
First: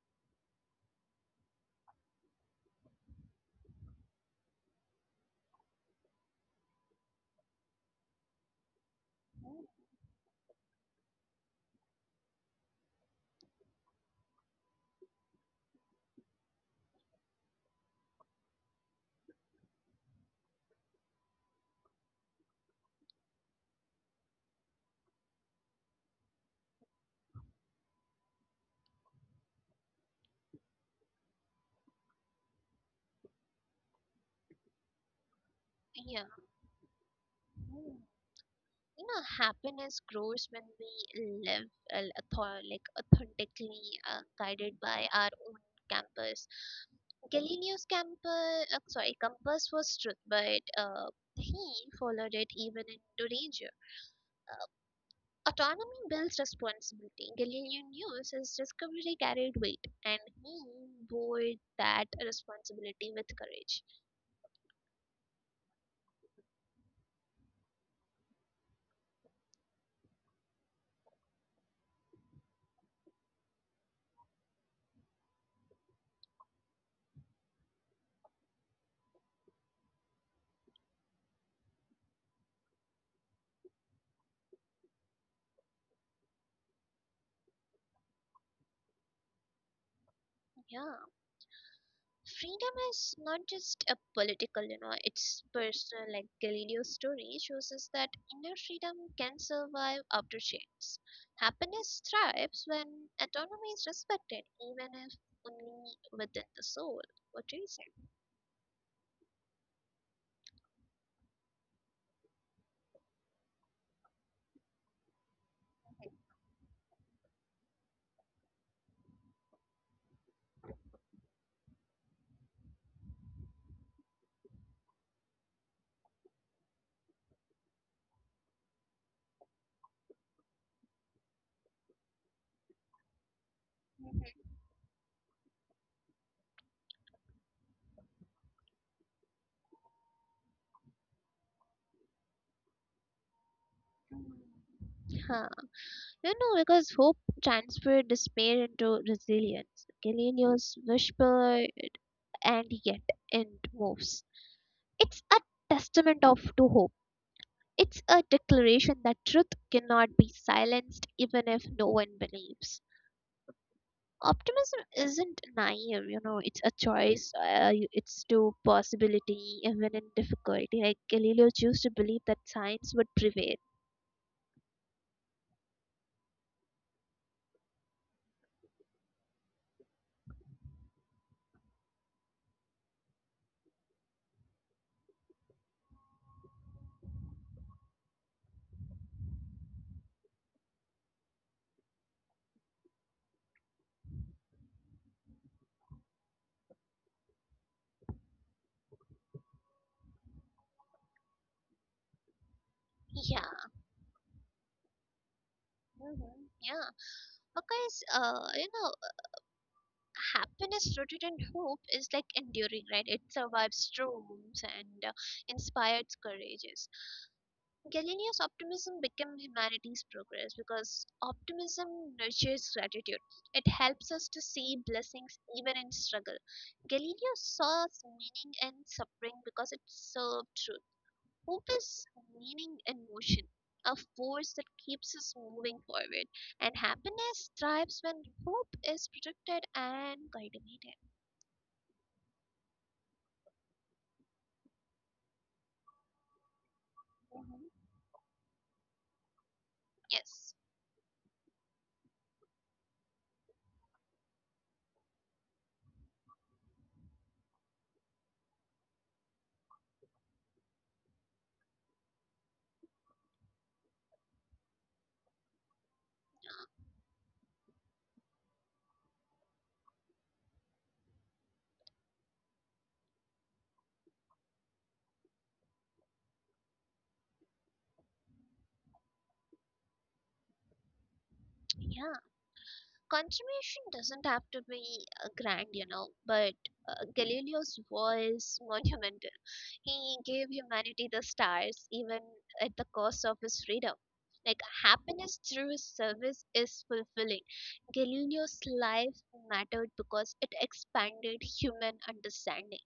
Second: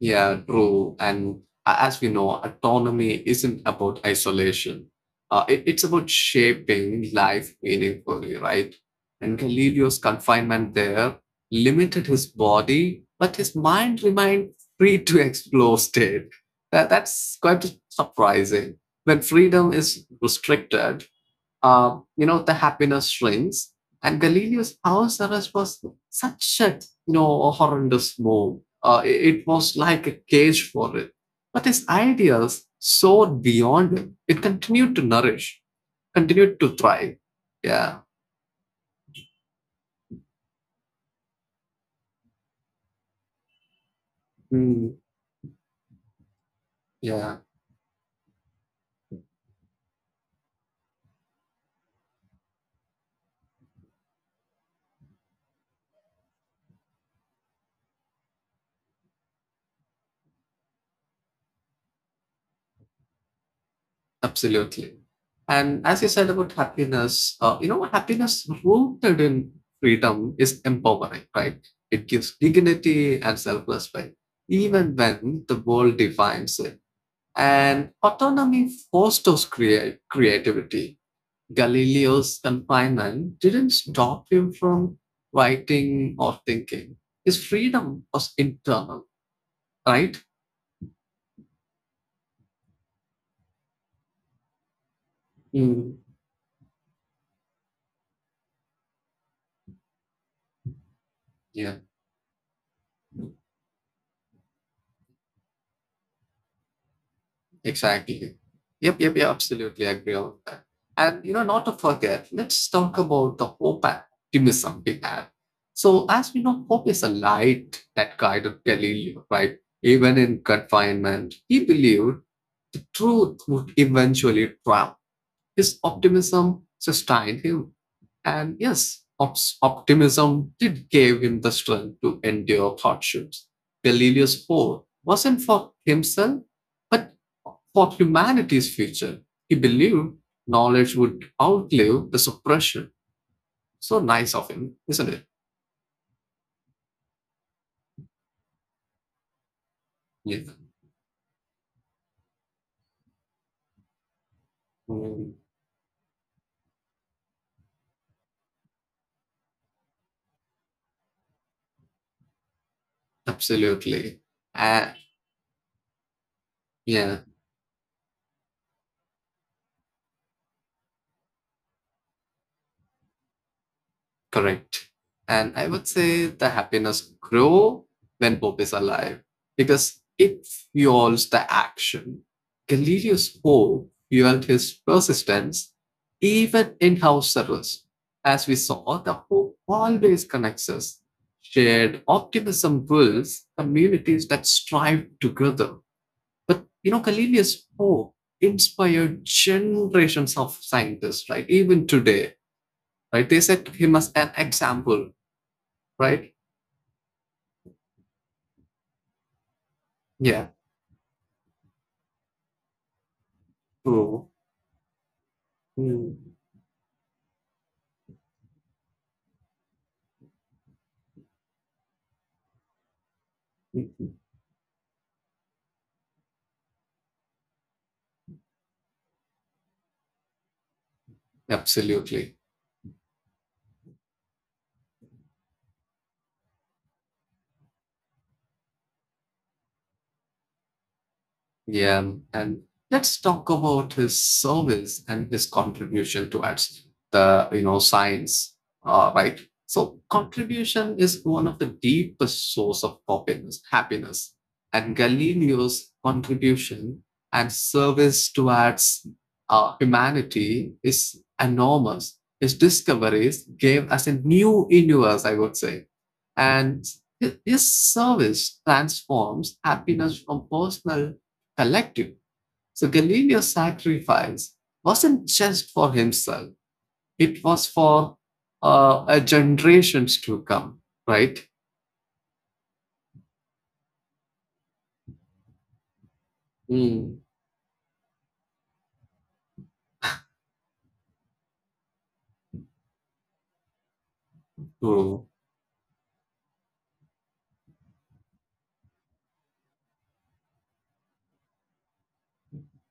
B: Yeah, true. And a- as we know, autonomy isn't about isolation. Uh, it, it's about shaping life meaningfully, right? And Galileo's confinement there limited his body, but his mind remained free to explore state. That, that's quite surprising. When freedom is restricted, uh, you know, the happiness shrinks. And Galileo's Ourselves was such a, you know, a horrendous move. Uh, it it was like a cage for it. But his ideas soared beyond it. It continued to nourish,
A: Yeah.
B: continued to thrive.
A: Hmm.
B: Yeah.
A: you know happiness grows when we live uh, author- like authentically uh, guided
B: Mm,
A: by our own campus.
B: yeah.
A: Galileo's campus, uh, sorry, compass was truth, but uh, he followed it even into danger. uh, Autonomy builds responsibility. Galileo knew his discovery carried weight, and he bore that responsibility with courage.
B: Absolutely. And as you said about happiness, uh, you know, happiness rooted in freedom is empowering, right? It gives dignity and self respect, even when the world defines it. And autonomy fosters create creativity. Galileo's confinement didn't stop him from writing or thinking. His freedom was internal, right?
A: Yeah, freedom is not just a political, you know, it's
B: Mm,
A: personal. Like Galileo's story shows us that inner freedom can survive after chains.
B: yeah.
A: Happiness thrives when autonomy is respected, even if only within the soul. What do you say?
B: Exactly. Yep, yep, yep, absolutely agree on that. And you know, not to forget, let's talk about the hope and optimism we had. So, as we know, hope is a light that guided Galileo, right? Even in confinement, he believed the truth would eventually triumph. His optimism sustained him. And yes, ops- optimism did give him the strength to endure hardships. Galileo's hope wasn't for himself, but for humanity's future. He believed knowledge would outlive the suppression. So nice of him, isn't it?
A: Huh. You know, because hope transferred despair into resilience.
B: Yeah,
A: Galileo's whisper, and yet, and moves. It's
B: mm,
A: a testament of to hope. It's a declaration that truth cannot be silenced even if no one believes.
B: absolutely.
A: Optimism
B: Uh,
A: isn't naive, you know, it's a
B: yeah,
A: choice, uh, you- it's to possibility even in difficulty. Like Galileo chose to believe that science would prevail.
B: correct. And I would say the happiness grow when Bob is alive because it fuels the action. Galileo's hope fueled his persistence even in house service. As we saw, the hope always connects us. Shared optimism builds communities that strive together. But you know, Galileo's hope inspired generations of scientists, right? Even today, right?
A: Yeah.
B: They set him as an example right?
A: Hmm. Yeah. Because, uh, you know,
B: Yeah,
A: happiness rooted in hope is like enduring, right? It survives
B: true.
A: storms and uh, inspires
B: Mm,
A: courage. Galileo's optimism became humanity's progress, because optimism nurtures gratitude. It
B: mm,
A: helps us to see blessings even in struggle. Galileo saw meaning in suffering because it served truth. Hope is
B: absolutely.
A: meaning in motion, a force that keeps us moving forward. And happiness thrives when hope is protected and cultivated.
B: Yeah. And let's talk about his service and his contribution towards the,
A: Mhm.
B: you know, science, uh, right? So
A: Yes.
B: contribution is one of the deepest source of happiness, happiness. And Galileo's contribution and service towards uh, humanity is enormous. His discoveries gave us a new universe, I would say. And th- this service transforms happiness from personal to collective. So Galileo's sacrifice wasn't just for himself, it was for uh, a generations to come, right?
A: Yeah. Consummation doesn't have to be uh, grand, you know, but uh,
B: Mm.
A: Galileo's was monumental. He gave humanity the stars even at the cost of his freedom. Like,
B: To
A: happiness through his service is fulfilling. Galileo's life mattered because it expanded human understanding.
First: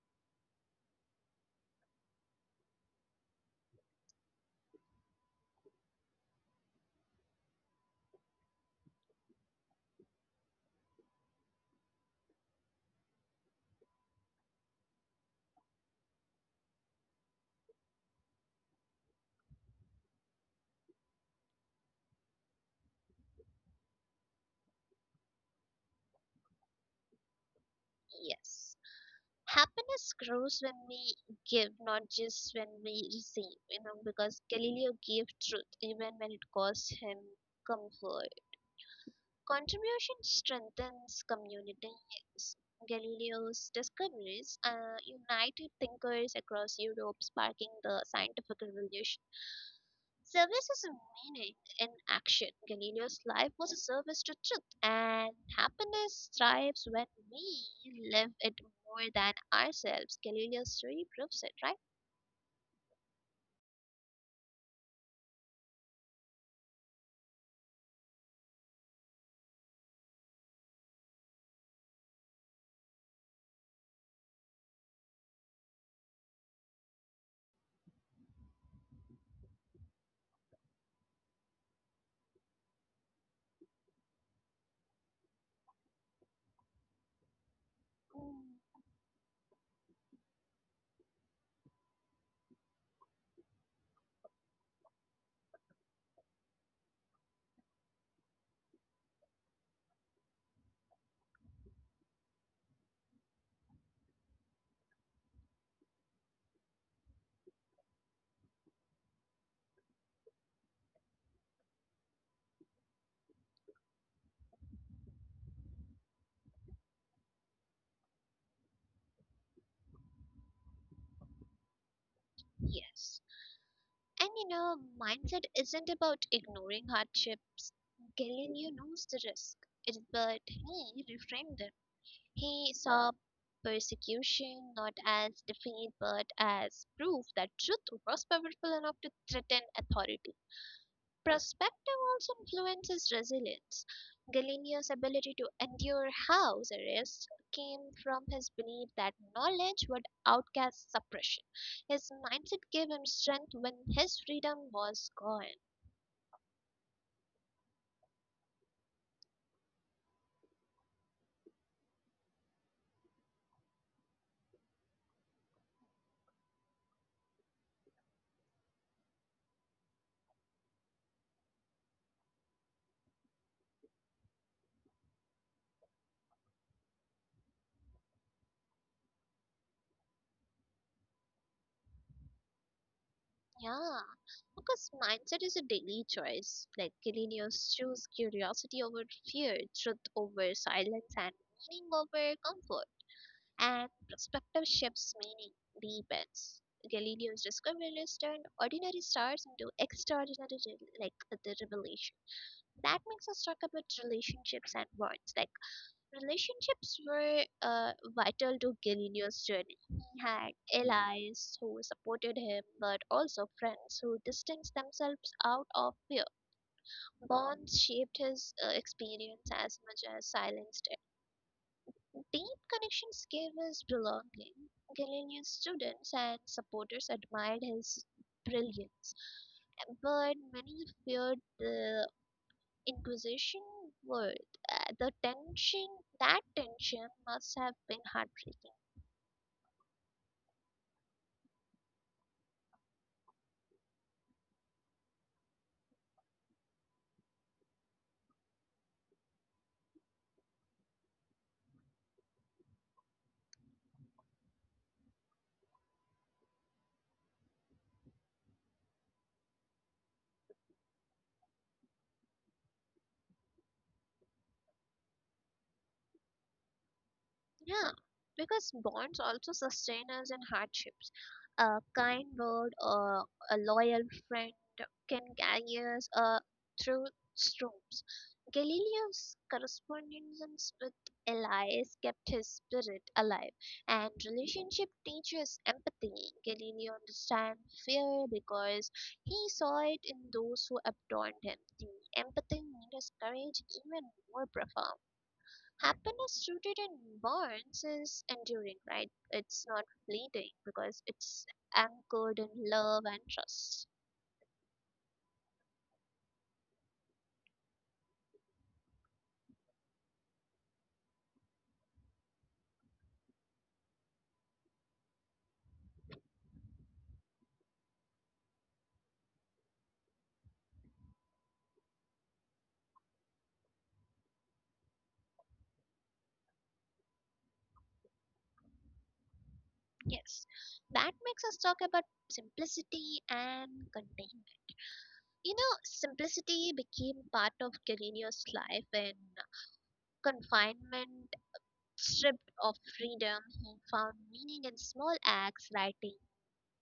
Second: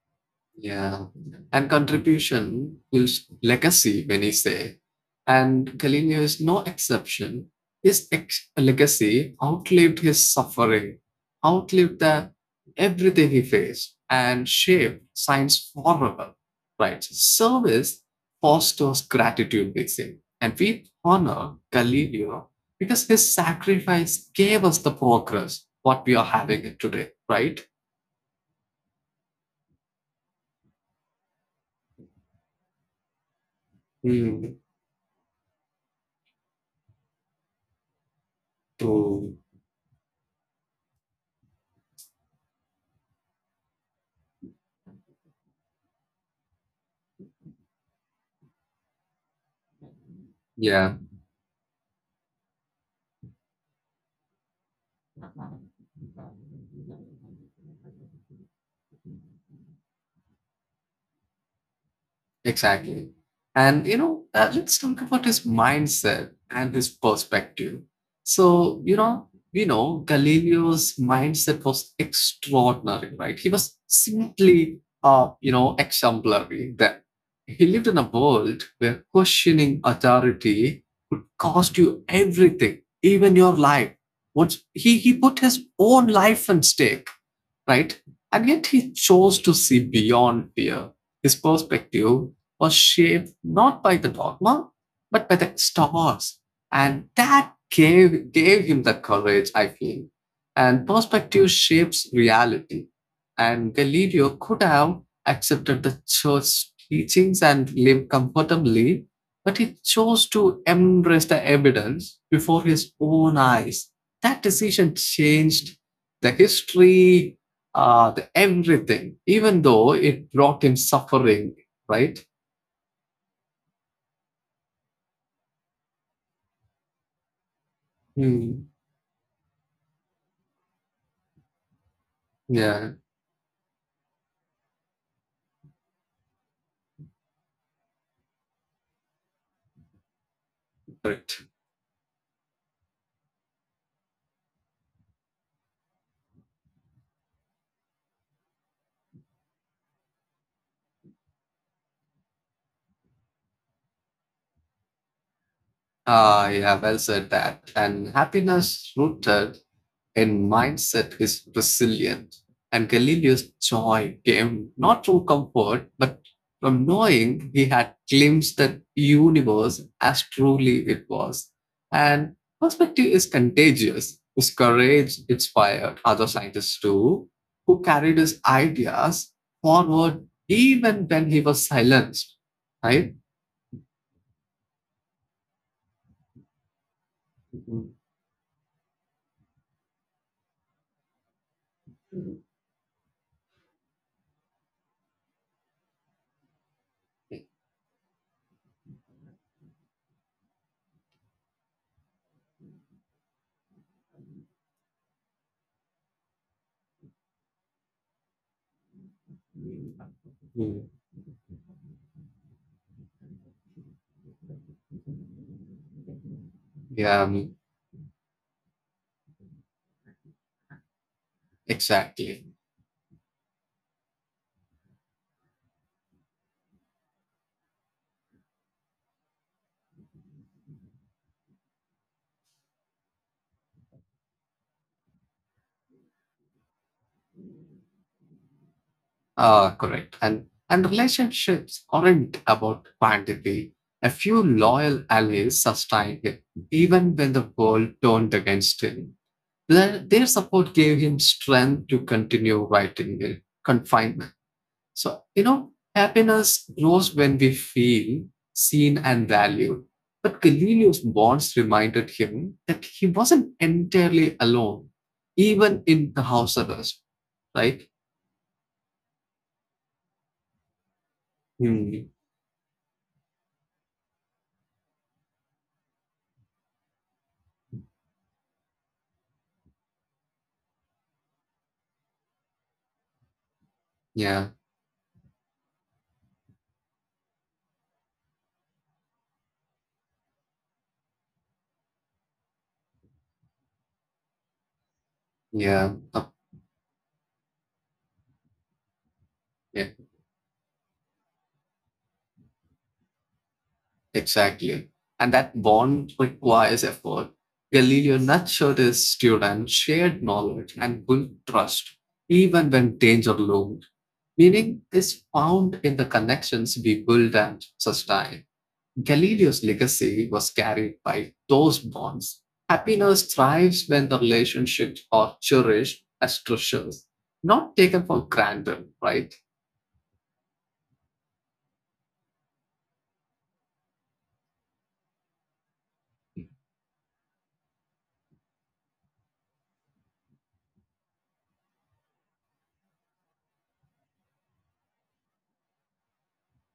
B: yeah, and contribution builds legacy, when you say, and Galileo is no exception. His ex- legacy outlived his suffering, outlived the, everything he faced, and shaped science forever. Right? Service fosters gratitude, they say, and we honor Galileo because his sacrifice gave us the progress what we are having it today. Right?
A: Yes. Happiness grows when we give, not just when we receive, you know, because
B: Mm,
A: Galileo gave truth even when it caused him comfort.
B: true.
A: Contribution strengthens communities. Galileo's discoveries uh, united thinkers across Europe, sparking the scientific revolution. Service is a
B: Yeah.
A: meaning in action. Galileo's life was a service to truth, and happiness thrives when we live it more than ourselves. Galileo's story proves it, right?
B: Exactly. And, you know, uh, let's talk about his mindset and his perspective. So, you know, we know Galileo's mindset was extraordinary, right? He was simply, uh, you know, exemplary that he lived in a world where questioning authority could cost you everything, even your life. What he, he put his own life on stake, right? And yet he chose to see beyond fear his perspective was shaped not by the dogma, but by the Star Wars. And that gave, gave him the courage, I feel. And perspective shapes reality. And Galileo could have accepted the church teachings and lived comfortably, but he chose to embrace the evidence before his own eyes. That decision changed the history, uh, the everything, even though it brought him suffering, right?
A: Yes. And you know, mindset isn't about ignoring hardships. Galileo
B: Hmm.
A: knows the risk, it, but he reframed them. He
B: Yeah,
A: saw persecution not as defeat but as proof that truth was powerful enough to threaten authority.
B: correct.
A: Perspective also influences resilience. Galileo's ability to endure house arrest came from his belief that knowledge would outcast suppression. His mindset gave him strength when his freedom was gone.
B: Ah, yeah, well said that. And happiness rooted in mindset is resilient. And Galileo's joy came not from comfort, but from knowing he had glimpsed the universe as truly it was. And perspective is contagious. His courage inspired other scientists too, who carried his ideas forward even when he was silenced, right?
A: Yeah, because mindset is a daily choice. Like Galileo's choose curiosity over fear, truth over silence, and meaning over comfort. And perspective shifts, meaning deepens. Galileo's discoveries turned ordinary stars into extraordinary re- like the revelation. That makes us talk about relationships and bonds. Like relationships were uh, vital to Galileo's journey. He had
B: Mm.
A: allies who supported him, but also friends who distanced themselves out of fear.
B: Yeah, mm,
A: Bonds shaped his uh, experience as much as silence did. Deep
B: exactly.
A: connections gave us belonging. Galileo's students and supporters admired his brilliance, but many feared the Inquisition word. Uh, the tension, that tension must have been heartbreaking.
B: Uh, correct. And and relationships aren't about quantity. A few loyal allies sustained him, even when the world turned against him. Their, their support gave him strength to continue writing in confinement. So, you know, happiness grows when we feel seen and valued. But Galileo's bonds reminded him that he wasn't entirely alone even in the house arrest,
A: Yeah,
B: right?
A: because bonds also sustain us in hardships. A
B: Mm.
A: kind word or a loyal friend can carry us uh, through storms. Galileo's correspondence with Elias kept his spirit alive, and
B: Yeah,
A: relationship teaches empathy. Galileo understands fear because he saw it in those who adorned him. The empathy made his courage even more profound.
B: yeah, uh,
A: Happiness rooted in bonds is enduring, right? It's not
B: yeah,
A: fleeting because it's anchored in love and trust.
B: exactly. And that bond requires effort. Galileo nurtured his students shared knowledge and built trust, even when danger loomed. Meaning is found in the connections we build and sustain. Galileo's legacy was carried by those bonds. Happiness thrives when the relationships are cherished as treasures, not taken for granted, right?
A: Yes, that makes us talk about simplicity and containment. You know, simplicity became part of Carino's life in confinement, stripped of freedom. He found meaning in small acts: writing,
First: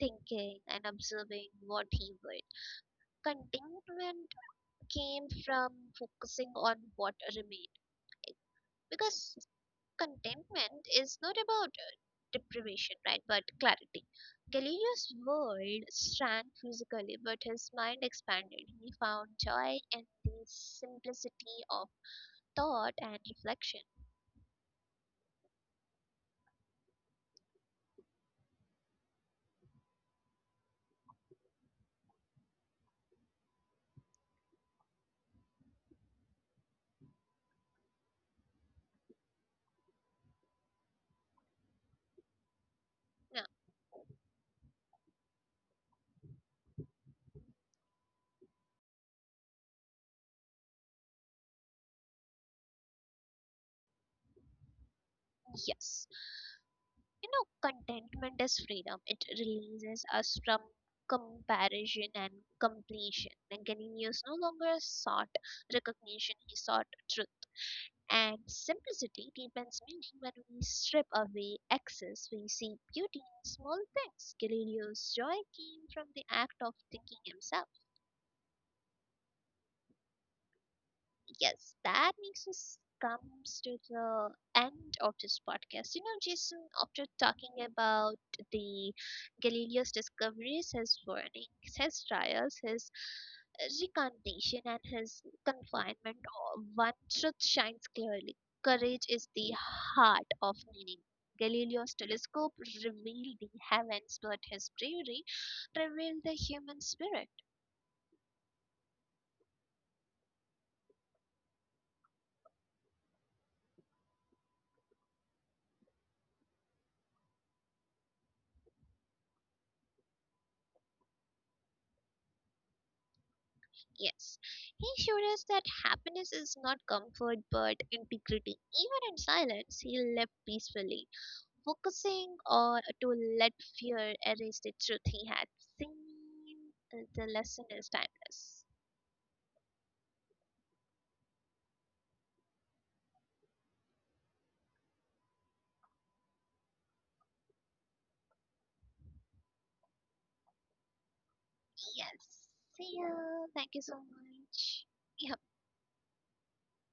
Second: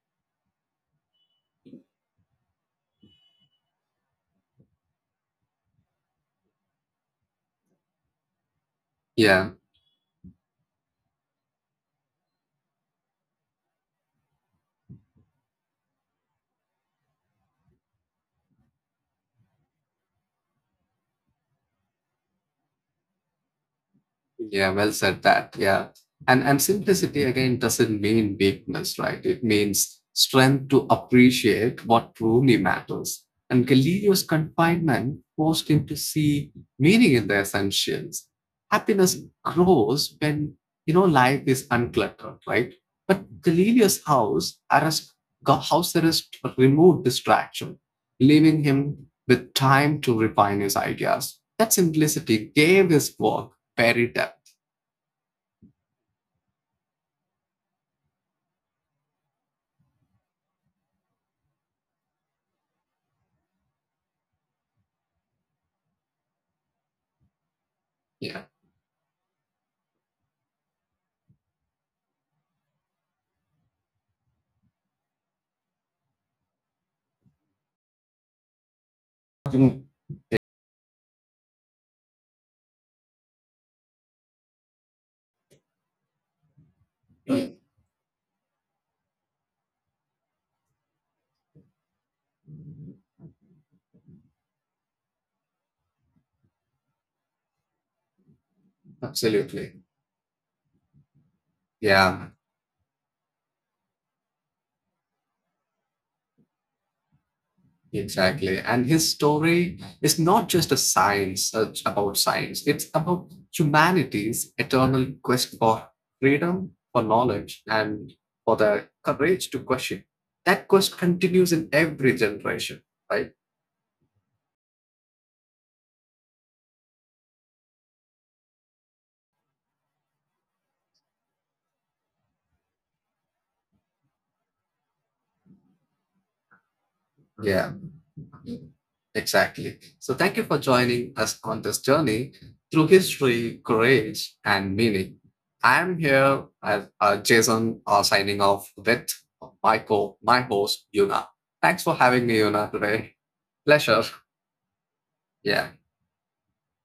A: thinking, and observing what he would. Contentment came from focusing on what remained, because
B: Yeah.
A: contentment is not about uh, deprivation, right, but clarity. Galileo's world shrank physically, but his mind expanded. He found joy in the simplicity of thought and reflection.
B: Yeah, well said that. Yeah. And and simplicity again doesn't mean weakness, right? It means strength to appreciate what truly matters. And Galileo's confinement forced him to see meaning in the essentials. Happiness grows when you know life is uncluttered, right? But
A: Now
B: Galileo's house arrest go- house arrest removed distraction, leaving him with time to refine his ideas. That simplicity gave his work Perry depth.
A: yes, you know, contentment is freedom. It releases us from comparison and completion, and Galileo no longer sought recognition, he sought truth. And
B: Yeah,
A: simplicity deepens meaning. When we strip away excess, we see beauty in small things. Galileo's joy came from the act of thinking himself. Yes, that makes us comes to the end of this podcast. You know, Jason, after talking about the Galileo's discoveries, his warnings, his trials, his recantation, and his confinement, uh, one truth shines clearly: courage is the
B: absolutely.
A: heart of meaning. Galileo's
B: Yeah,
A: telescope revealed the heavens, but his bravery revealed the human spirit.
B: exactly. And his story is not just a science uh, about science, it's about humanity's eternal quest for freedom, for knowledge, and for the courage to question. That quest continues in every generation, right?
A: Yes, he showed us that happiness is not comfort but integrity. Even in silence, he left peacefully, focusing or to let fear erase the truth he had seen. Uh, The lesson
B: Yeah.
A: is timeless.
B: Exactly. So thank you for joining us on this journey through history, courage, and meaning. I'm here as uh, Jason uh, signing off with my co, my host, Yuna. Thanks for having me,
A: Yes.
B: Yuna,
A: See
B: today.
A: you. Thank you so
B: Pleasure.
A: much. Yeah.
B: Yeah.